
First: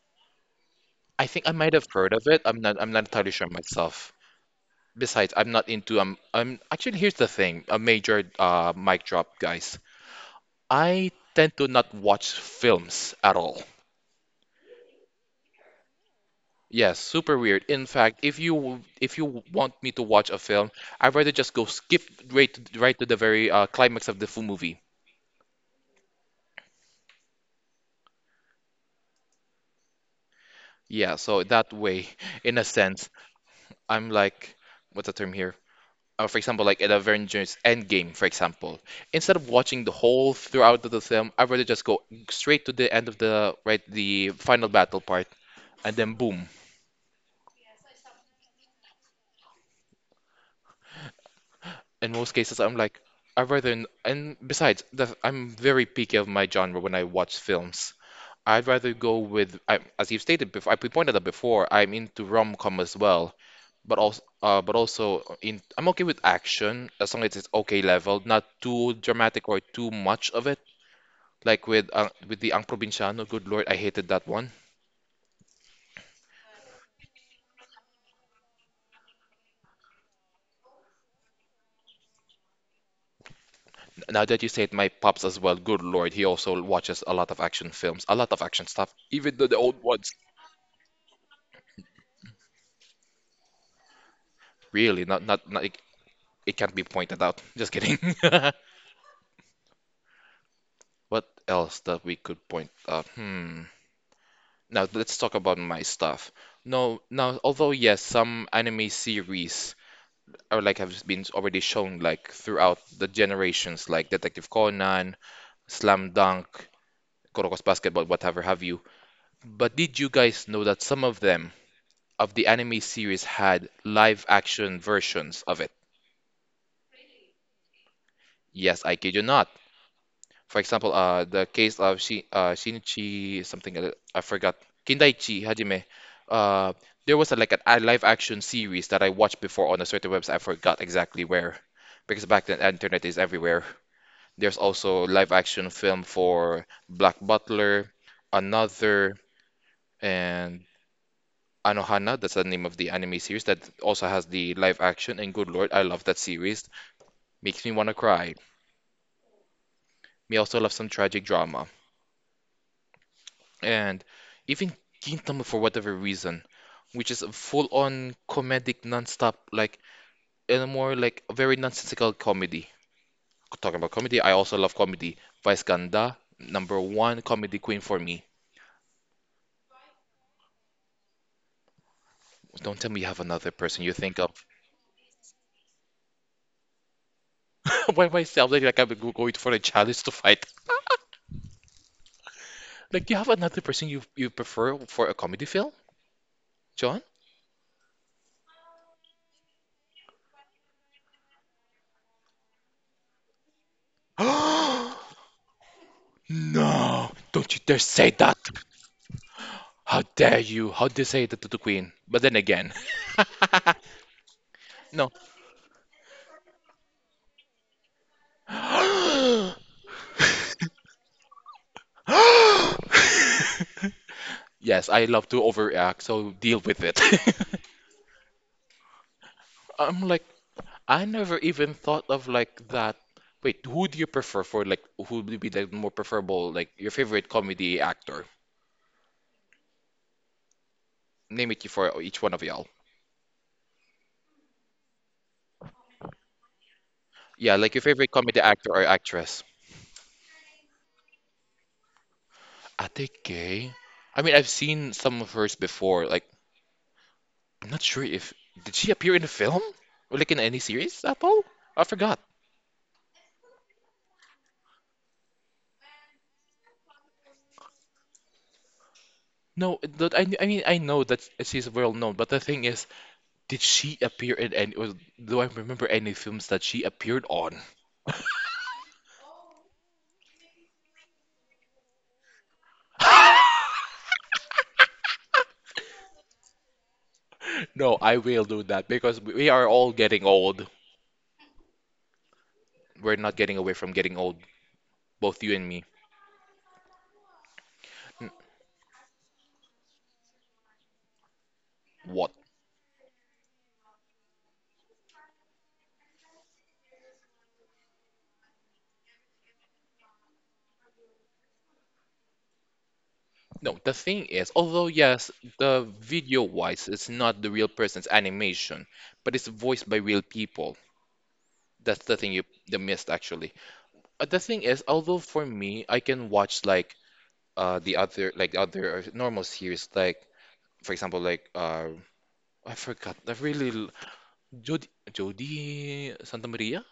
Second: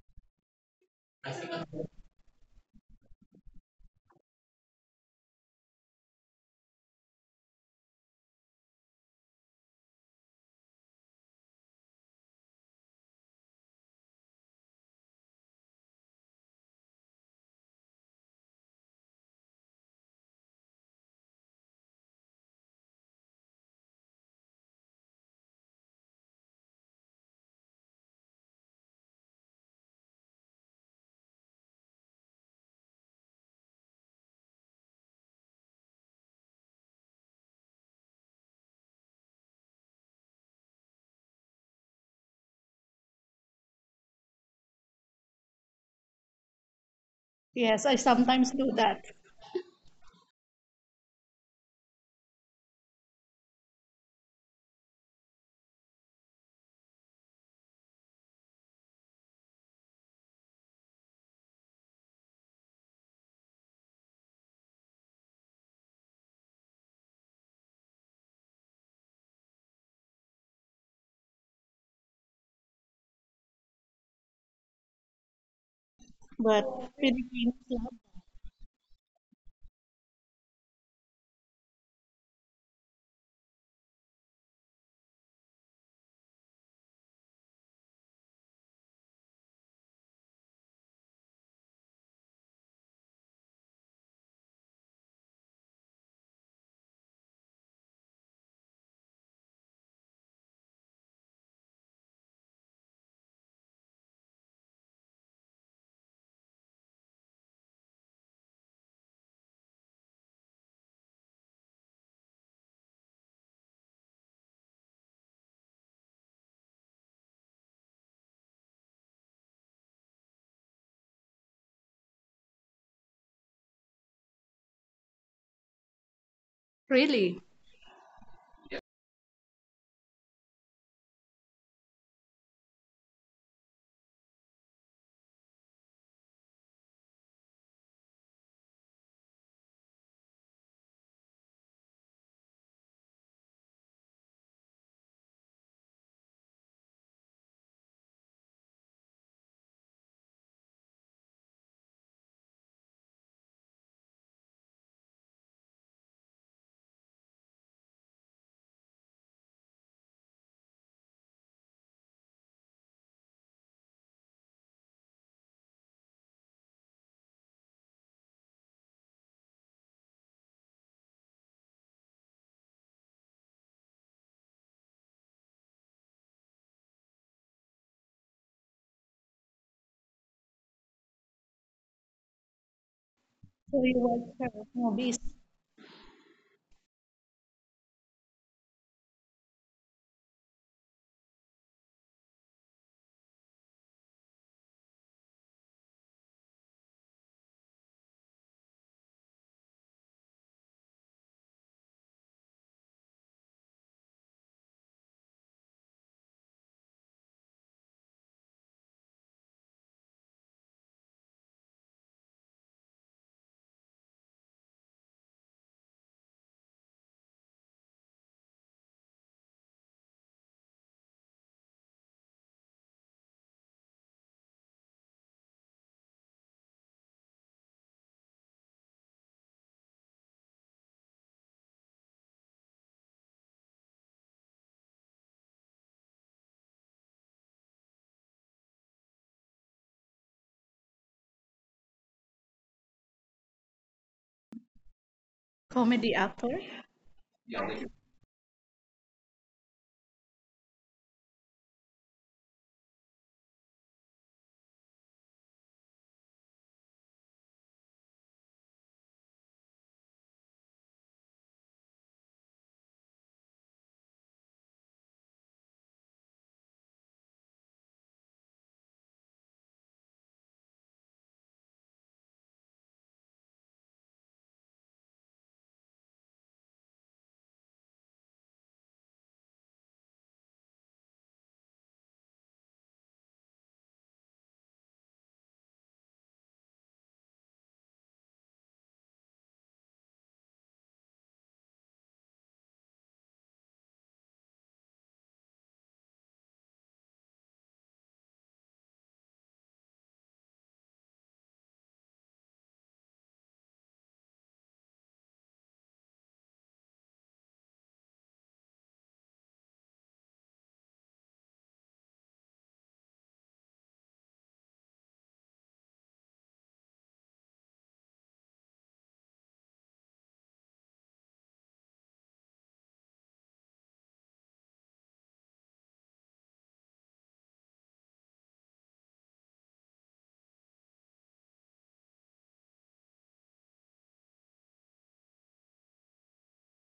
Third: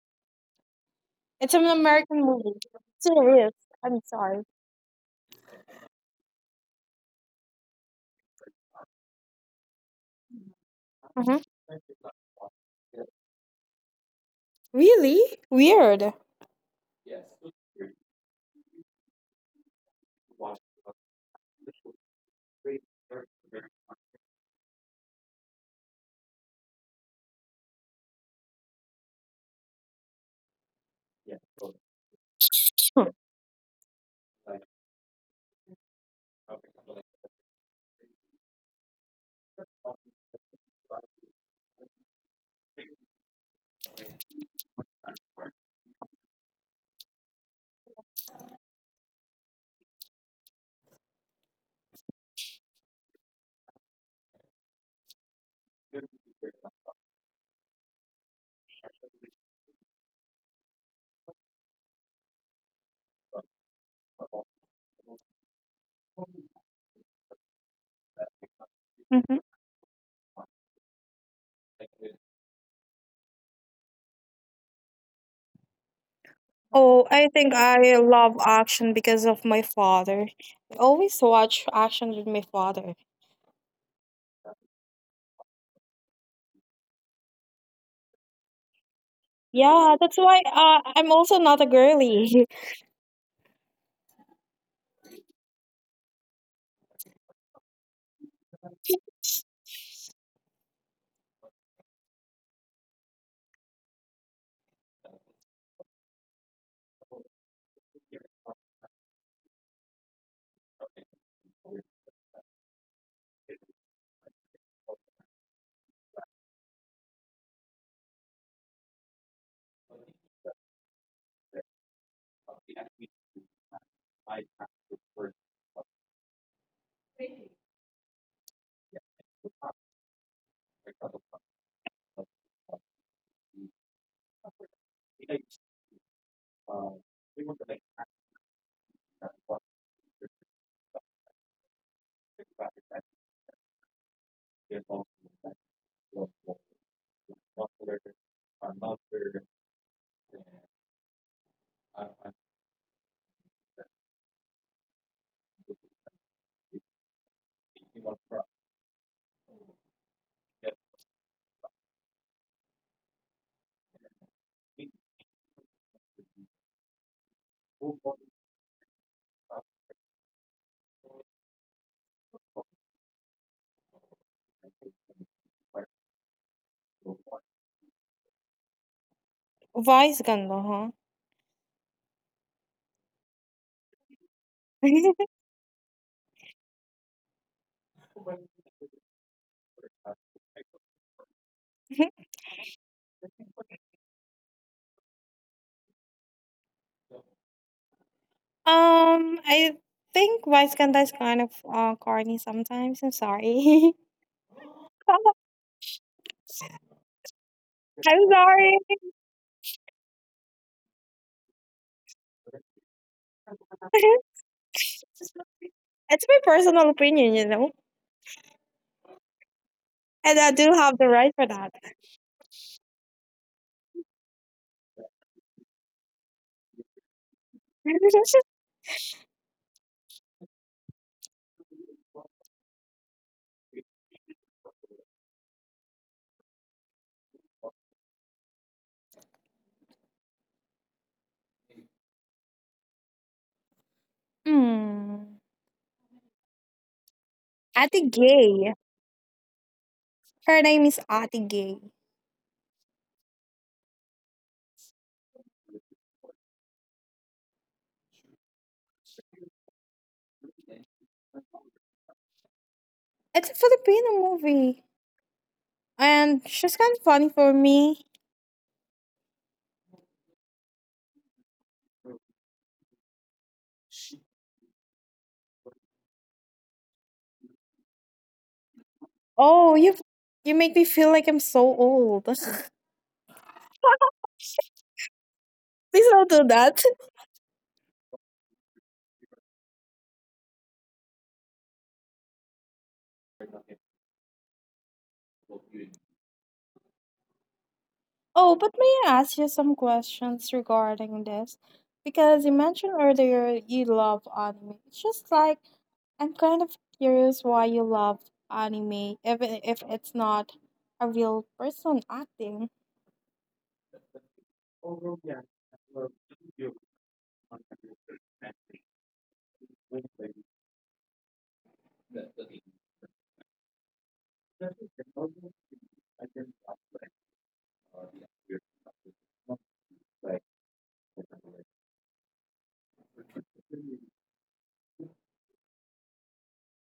A: I think I
B: It's an
A: might have heard of
B: American
A: it.
B: movie.
A: I'm not entirely sure
B: Serious. I'm
A: myself.
B: sorry.
A: Besides, I'm not into I'm actually here's the thing, a major mic drop, guys. I
B: Mhm.
A: tend to not watch films at all.
B: Really? Weird.
A: Yes, super weird. In fact, if you want me to watch a film, I'd rather just go skip right to the very climax of the full movie. Yeah, so that way, in a sense, I'm like, what's the term here? For example, like an Avengers Endgame, for example. Instead of watching the whole throughout of the film, I'd rather just go straight to the end of the final battle part, and then boom,
C: yes, I sometimes do that,
A: in most cases, I'm like, I'd rather, n- and besides, the, I'm very picky of my genre when I watch films. I'd rather go with, as you've stated before, I pointed out before, I'm into rom-com as well, but also in, I'm okay with action as long as it's okay level, not too
B: Hmm.
A: dramatic or too much of it. Like with the Ang Provinciano, good lord, I hated that one.
C: but
B: Oh, I think
C: Philippines love.
B: I love action because of my father. I always watch action with my father.
A: Now that you say it, my pops as well, good lord, he also watches a lot of action films, a lot of action stuff, even the old
B: Yeah,
A: ones.
B: that's why I'm also not a girly.
A: Really, not it can't be pointed out. Just kidding. What else that we could point out? Hmm. Now let's talk about my stuff. No, now although yes, some anime series are like have been already shown like throughout the generations, like Detective Conan, Slam Dunk, Kuroko's Basketball, whatever have you. But did you guys know that some of them of the anime series had live action versions of it?
C: Really?
A: Yes, I kid you not. For example, the case of Shi Shinichi something I forgot Kindaichi Hajime. Uh, there was a, like a live action series that I watched before on a certain website. I forgot exactly where, because back then internet is everywhere. There's also live action film for Black Butler, Another, and Anohana. That's the name of the anime series that also has the live action. And good lord, I love that series. Makes me want to cry. Me also love some tragic drama. And even Gintama for whatever reason, which is a full-on comedic non-stop, like in a more like a very nonsensical comedy. Talking about comedy, I also love comedy. Vice Ganda, number one comedy queen for me.
B: Vice ganda, huh?
A: Don't tell me you have another person
C: So
A: you
C: you
A: think of.
C: watch movies,
A: By myself? Like I'm going for a challenge to fight. Like, you have another person you prefer for a comedy film, John?
B: I think Vice ganda is kind of corny sometimes. I'm sorry.
A: No! Don't you dare say
B: I'm
A: that!
B: sorry.
A: How dare you? How do you say that to the queen? But then again, no.
B: It's my personal opinion, you know, and I do have the right for that.
A: Yes, I love to overreact, so deal with it. I'm like, I never even thought of like that. Wait, who do you prefer for like who would be the more preferable like your favorite comedy actor? Name it for each one of y'all.
B: Mm.
C: comedy actor?
A: Yeah, like your
C: Yes,
B: Ate
A: favorite comedy
B: Gay.
A: actor or actress.
B: Her name is Ate Gay.
A: Ate Gay. I mean, I've seen some of hers before. Like I'm not sure if did she appear in a film or like in any series at all? I forgot.
B: It's a Filipino movie, and she's kind of funny for me.
A: No, that I mean I know that she's well known, but the thing is, did she appear in any? Or do I remember any films that she appeared on?
B: Oh, you make me feel like I'm so old. Please don't do that.
A: No, I will do that because we are all getting old. We're not getting away from getting old, both you and me.
B: Oh, but may I ask you some questions regarding this?
A: What?
B: Because you mentioned earlier you love anime. It's just like I'm kind of curious why you love anime, even if it's not a real person acting.
A: No, the thing is, although yes, the video-wise, it's not the real person's animation, but it's voiced by real people. That's the thing you the missed actually. The thing is, although for me, I can watch like the other normal series, like for example, I forgot. Jody Santa Maria.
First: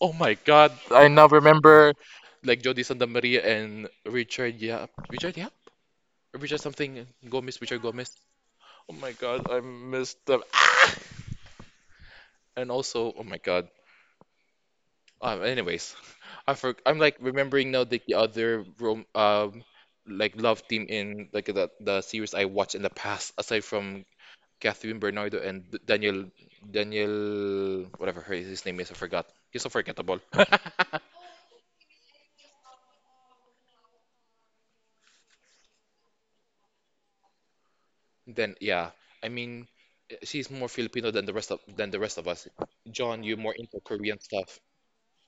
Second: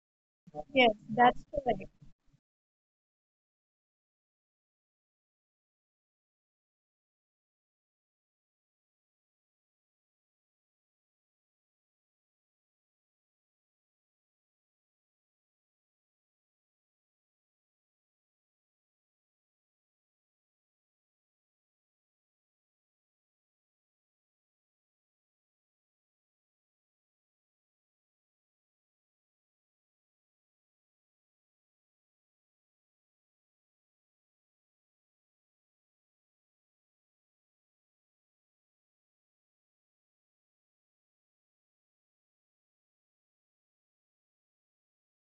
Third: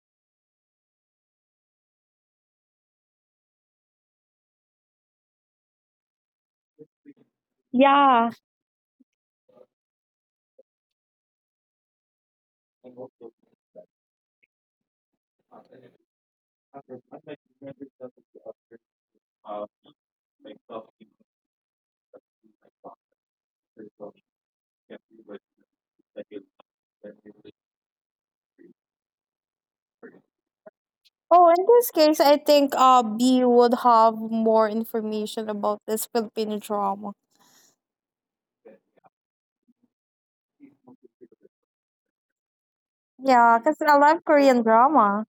A: Oh my God, I now
C: that's
A: remember like Jody Santa Maria and Richard Yap. Richard Yap? Richard something Gomez. Richard Gomez.
B: Yeah.
A: Oh my God, I missed them. And also, oh my God. Anyways, I'm like remembering now the other rom like love team in like the series I watched in the past aside from Catherine Bernardo and Daniel whatever her his name is I forgot he's so forgettable.
B: Oh, in this case, I think B would have more information about this Filipino drama.
A: Then yeah, I mean she's more Filipino than the rest of than the rest of us. John, you're more
B: Yeah,
A: into
B: because I
A: Korean
B: love
A: stuff.
B: Korean drama.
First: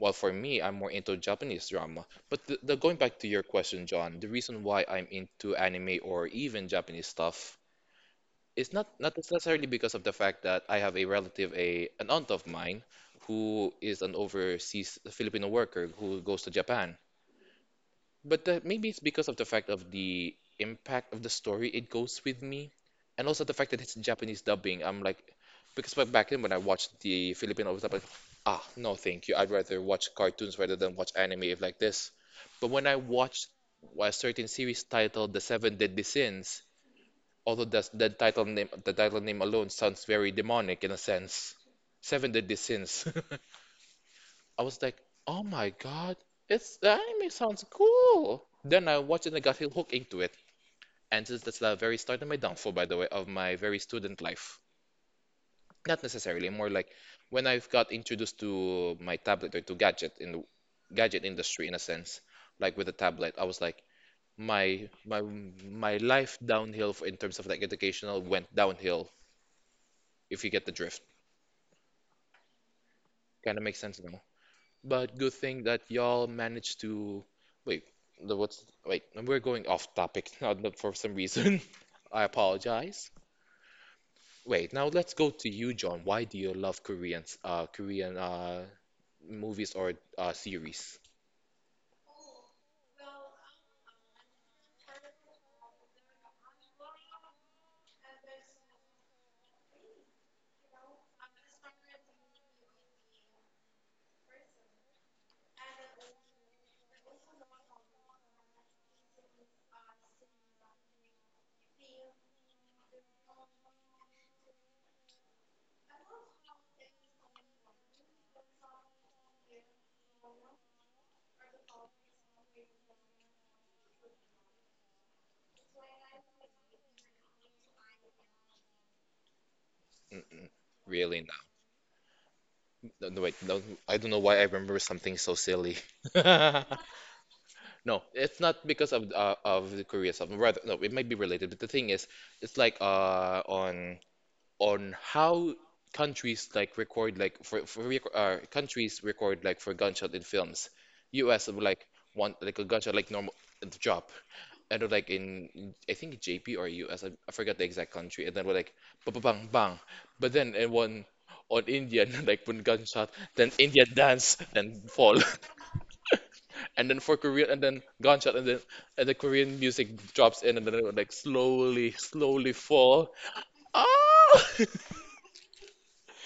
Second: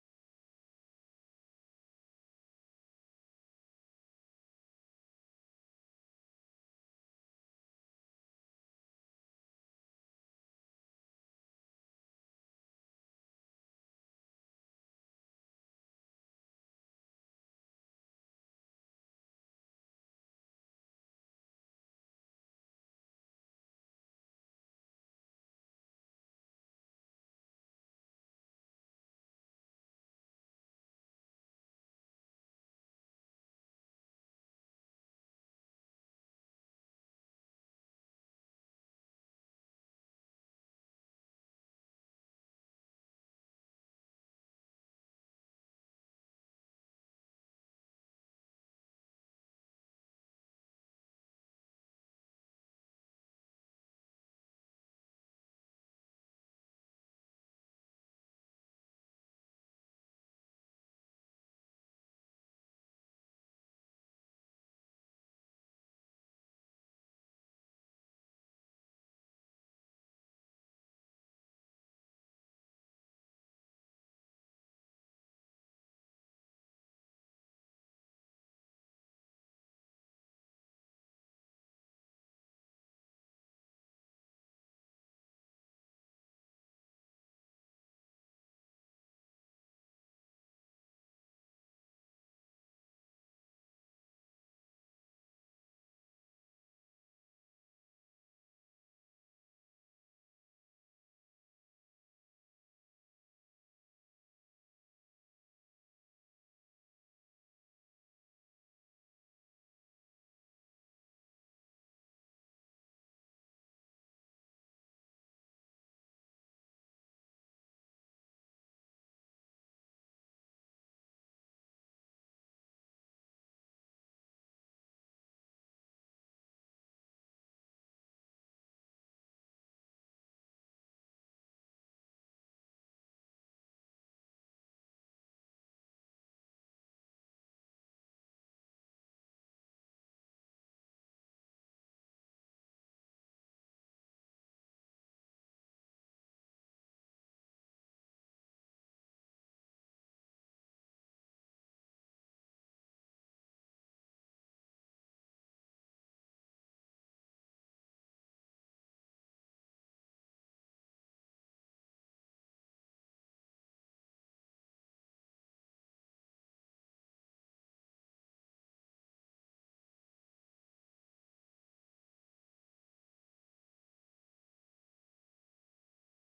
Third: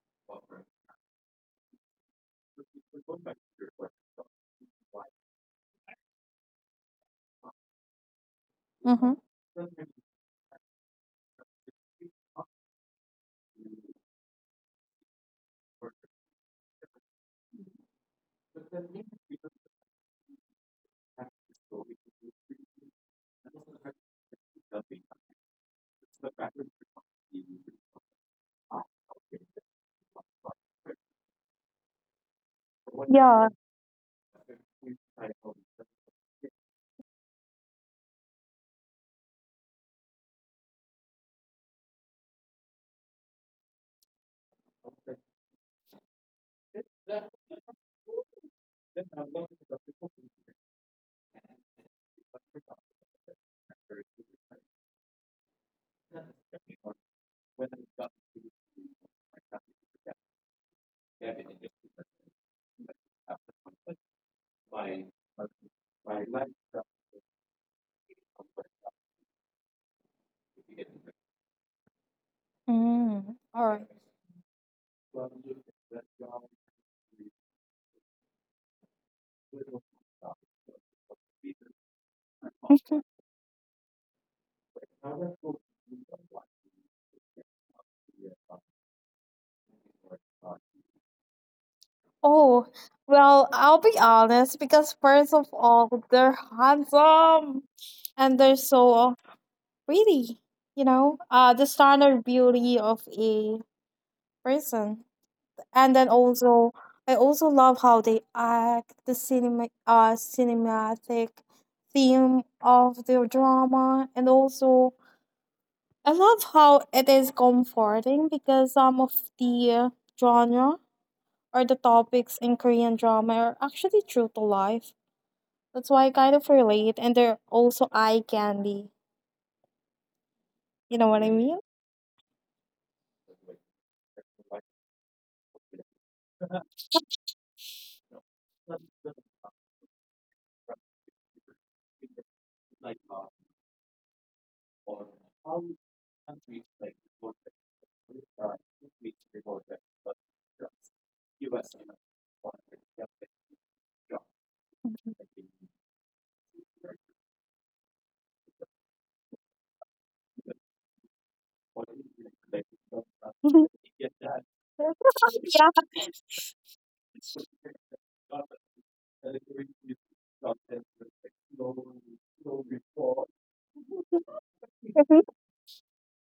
A: Well, for me, I'm more into Japanese drama. But the going back to your question, John, the reason why I'm into anime or even Japanese stuff it's
B: Mm-hmm.
A: not necessarily because of the fact that I have a relative, a an aunt of mine, who is an overseas Filipino worker who goes to Japan. But maybe it's because of the fact of the impact of the story it goes with me, and also the fact that it's Japanese dubbing. I'm like, because back then when I watched the Filipino dub, I'm like, ah, no, thank you. I'd rather watch cartoons rather than watch anime if like this. But when I watched
B: Yeah.
A: a certain series titled The Seven Deadly Sins, although that's, the title name alone sounds very demonic in a sense. Seven Deadly Sins. I was like, oh my god, it's the anime sounds cool. Then I watched it and I got hooked into it. And since that's the very start of my downfall, by the way, of my very student life. Not necessarily, more like when I've got introduced to my tablet or to gadget in the gadget industry in a sense, like with a tablet, I was like, my my my life downhill for, in terms of like educational went downhill if you get the drift.
B: Mm.
A: Kind of
B: All
A: makes
B: right.
A: sense now. But good thing that y'all managed to. Wait, the what's. Wait, no, we're going off topic now that for some reason. I apologize. Wait, now let's go to you, John. Why do you love Koreans, Korean movies or series?
B: Oh, well, I'll be honest because first of all, they're handsome and they're so pretty, you know, the standard beauty of a person. And then also I also love how they act the cinematic theme of their drama and also I love how it is comforting because some of the genre or the topics in Korean drama are actually true to life. That's why I kind of relate and they're also eye candy.
A: Mm-mm,
B: You know what
A: really
B: I mean?
A: not. No, no, wait, no, I don't know why I remember something so silly. No, it's not because of the Korea stuff. Rather, no, it might be related, but the thing is, it's like on how countries like record like countries record like for gunshot in films. US would like want like a gunshot like normal the drop. And then, like in I think JP or I forgot the exact country and then we're like bang bang bang. But then in one on Indian like when gunshot then Indian dance then fall and then for Korean and then gunshot and then and the Korean music drops in and then it would like slowly slowly fall. Ah!
B: Yeah.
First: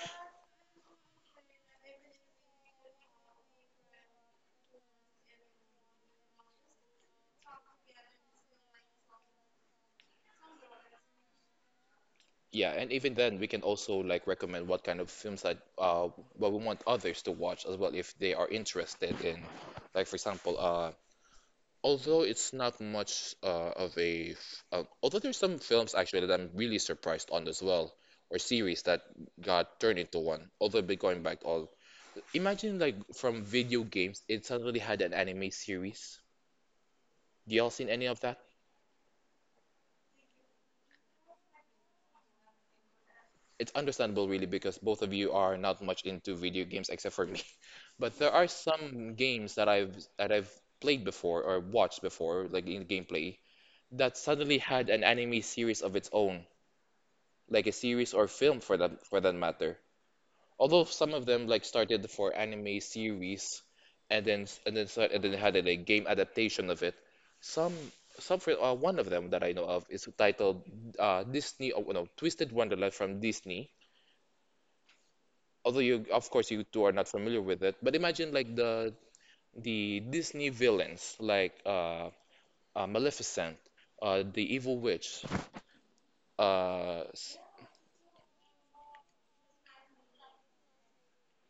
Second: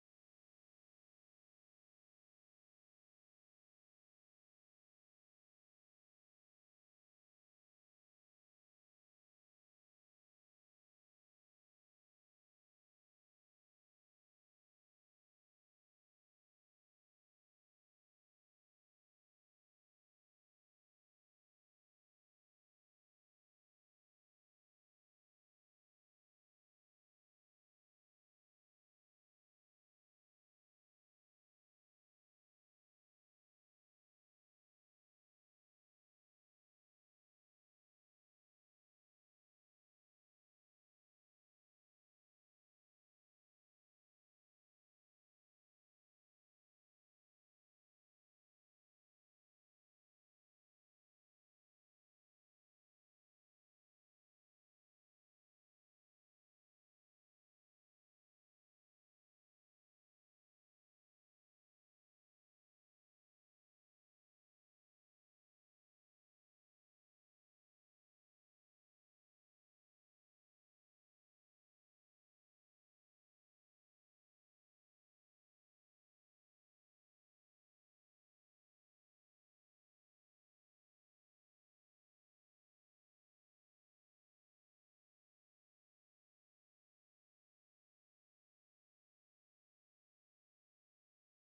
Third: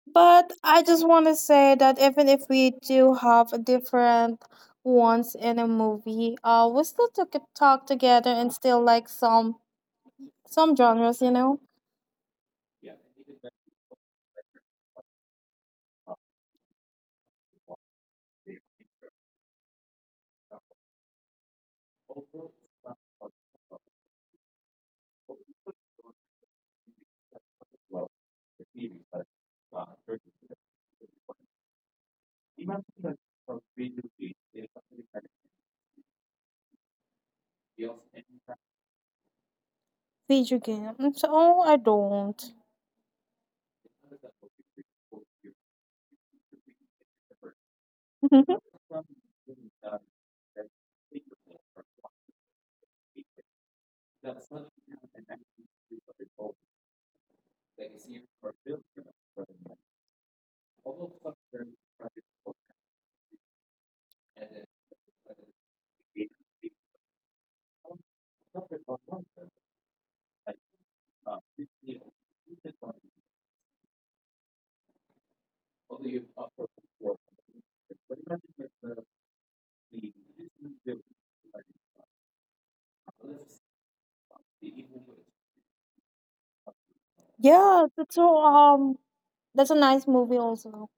B: But I just want to say that even if we do have a different ones in a movie, we still took a talk together and still like some genres, you know,
A: Yeah, and even then, we can also like recommend what kind of films that what we want others to watch as well if they are interested in, like for example, although it's not much although there's some films actually that I'm really surprised on as well or series that got turned into one. Although been going back all imagine like from video games, it suddenly had an anime series. Do y'all seen any of that?
B: video games. Oh, I don't.
A: It's understandable really because both of you are not much into video games except for me. But there are some games that I've played before or watched before, like in gameplay, that suddenly had an anime series of its own, like a series or film for that matter. Although some of them like started for anime series and then had a like, game adaptation of it. Some for, one of them that I know of is titled Disney oh, no Twisted Wonderland from Disney. Although you of course you two are not familiar with it, but imagine like the Disney villains like Maleficent, the Evil Witch, uh, s-
B: Yeah, that's so that's a nice movie also.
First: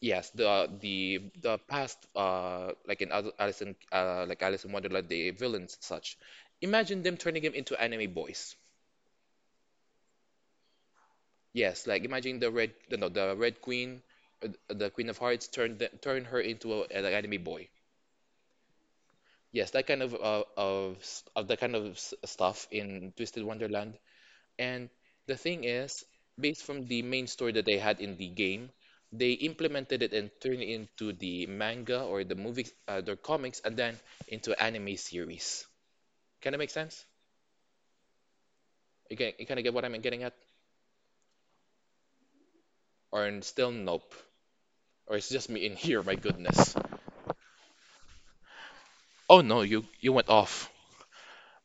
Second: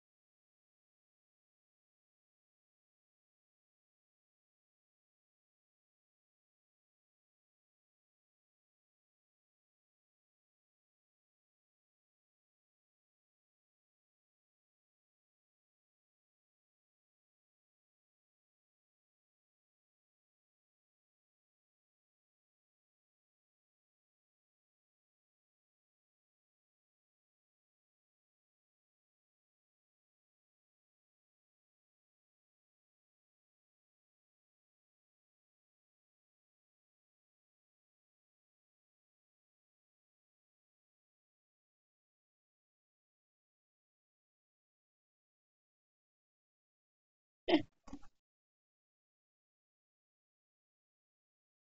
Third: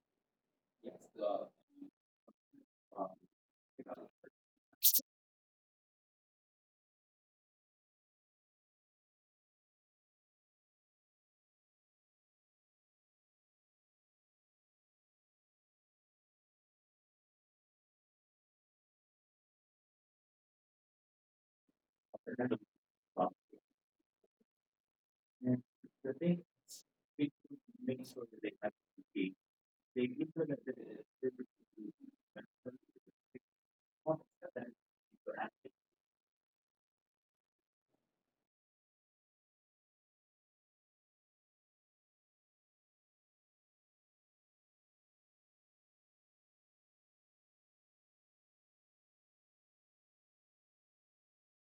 A: yes, the past Alice in, like Alice in Wonderland, the villains and such. Imagine them turning him into anime boys. Yes, like imagine the red no the Red Queen, the Queen of Hearts turned her into a, an anime boy. Yes, that kind of of that kind of stuff in Twisted Wonderland. And the thing is, based from the main story that they had in the game, they implemented it and turned it into the manga or the movie, the comics, and then into anime series. Kind of make sense? You can you kind of get what I'm getting at? Or still nope? Or it's just me in here, my goodness. Oh no, you went off.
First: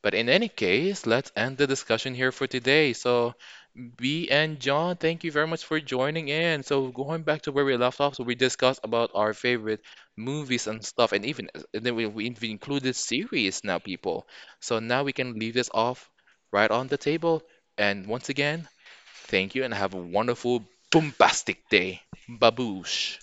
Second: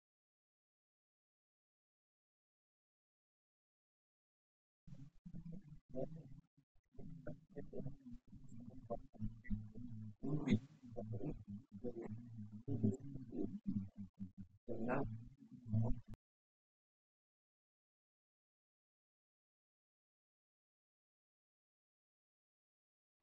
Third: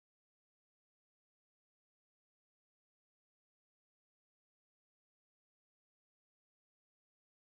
A: But in any case, let's end the discussion here for today. So, B and John, thank you very much for joining in. So, going back to where we left off, so we discussed about our favorite movies and stuff, and even and then we included series now, people. So now we can leave this off right on the table. And once again, thank you and have a wonderful, bombastic day. Baboosh.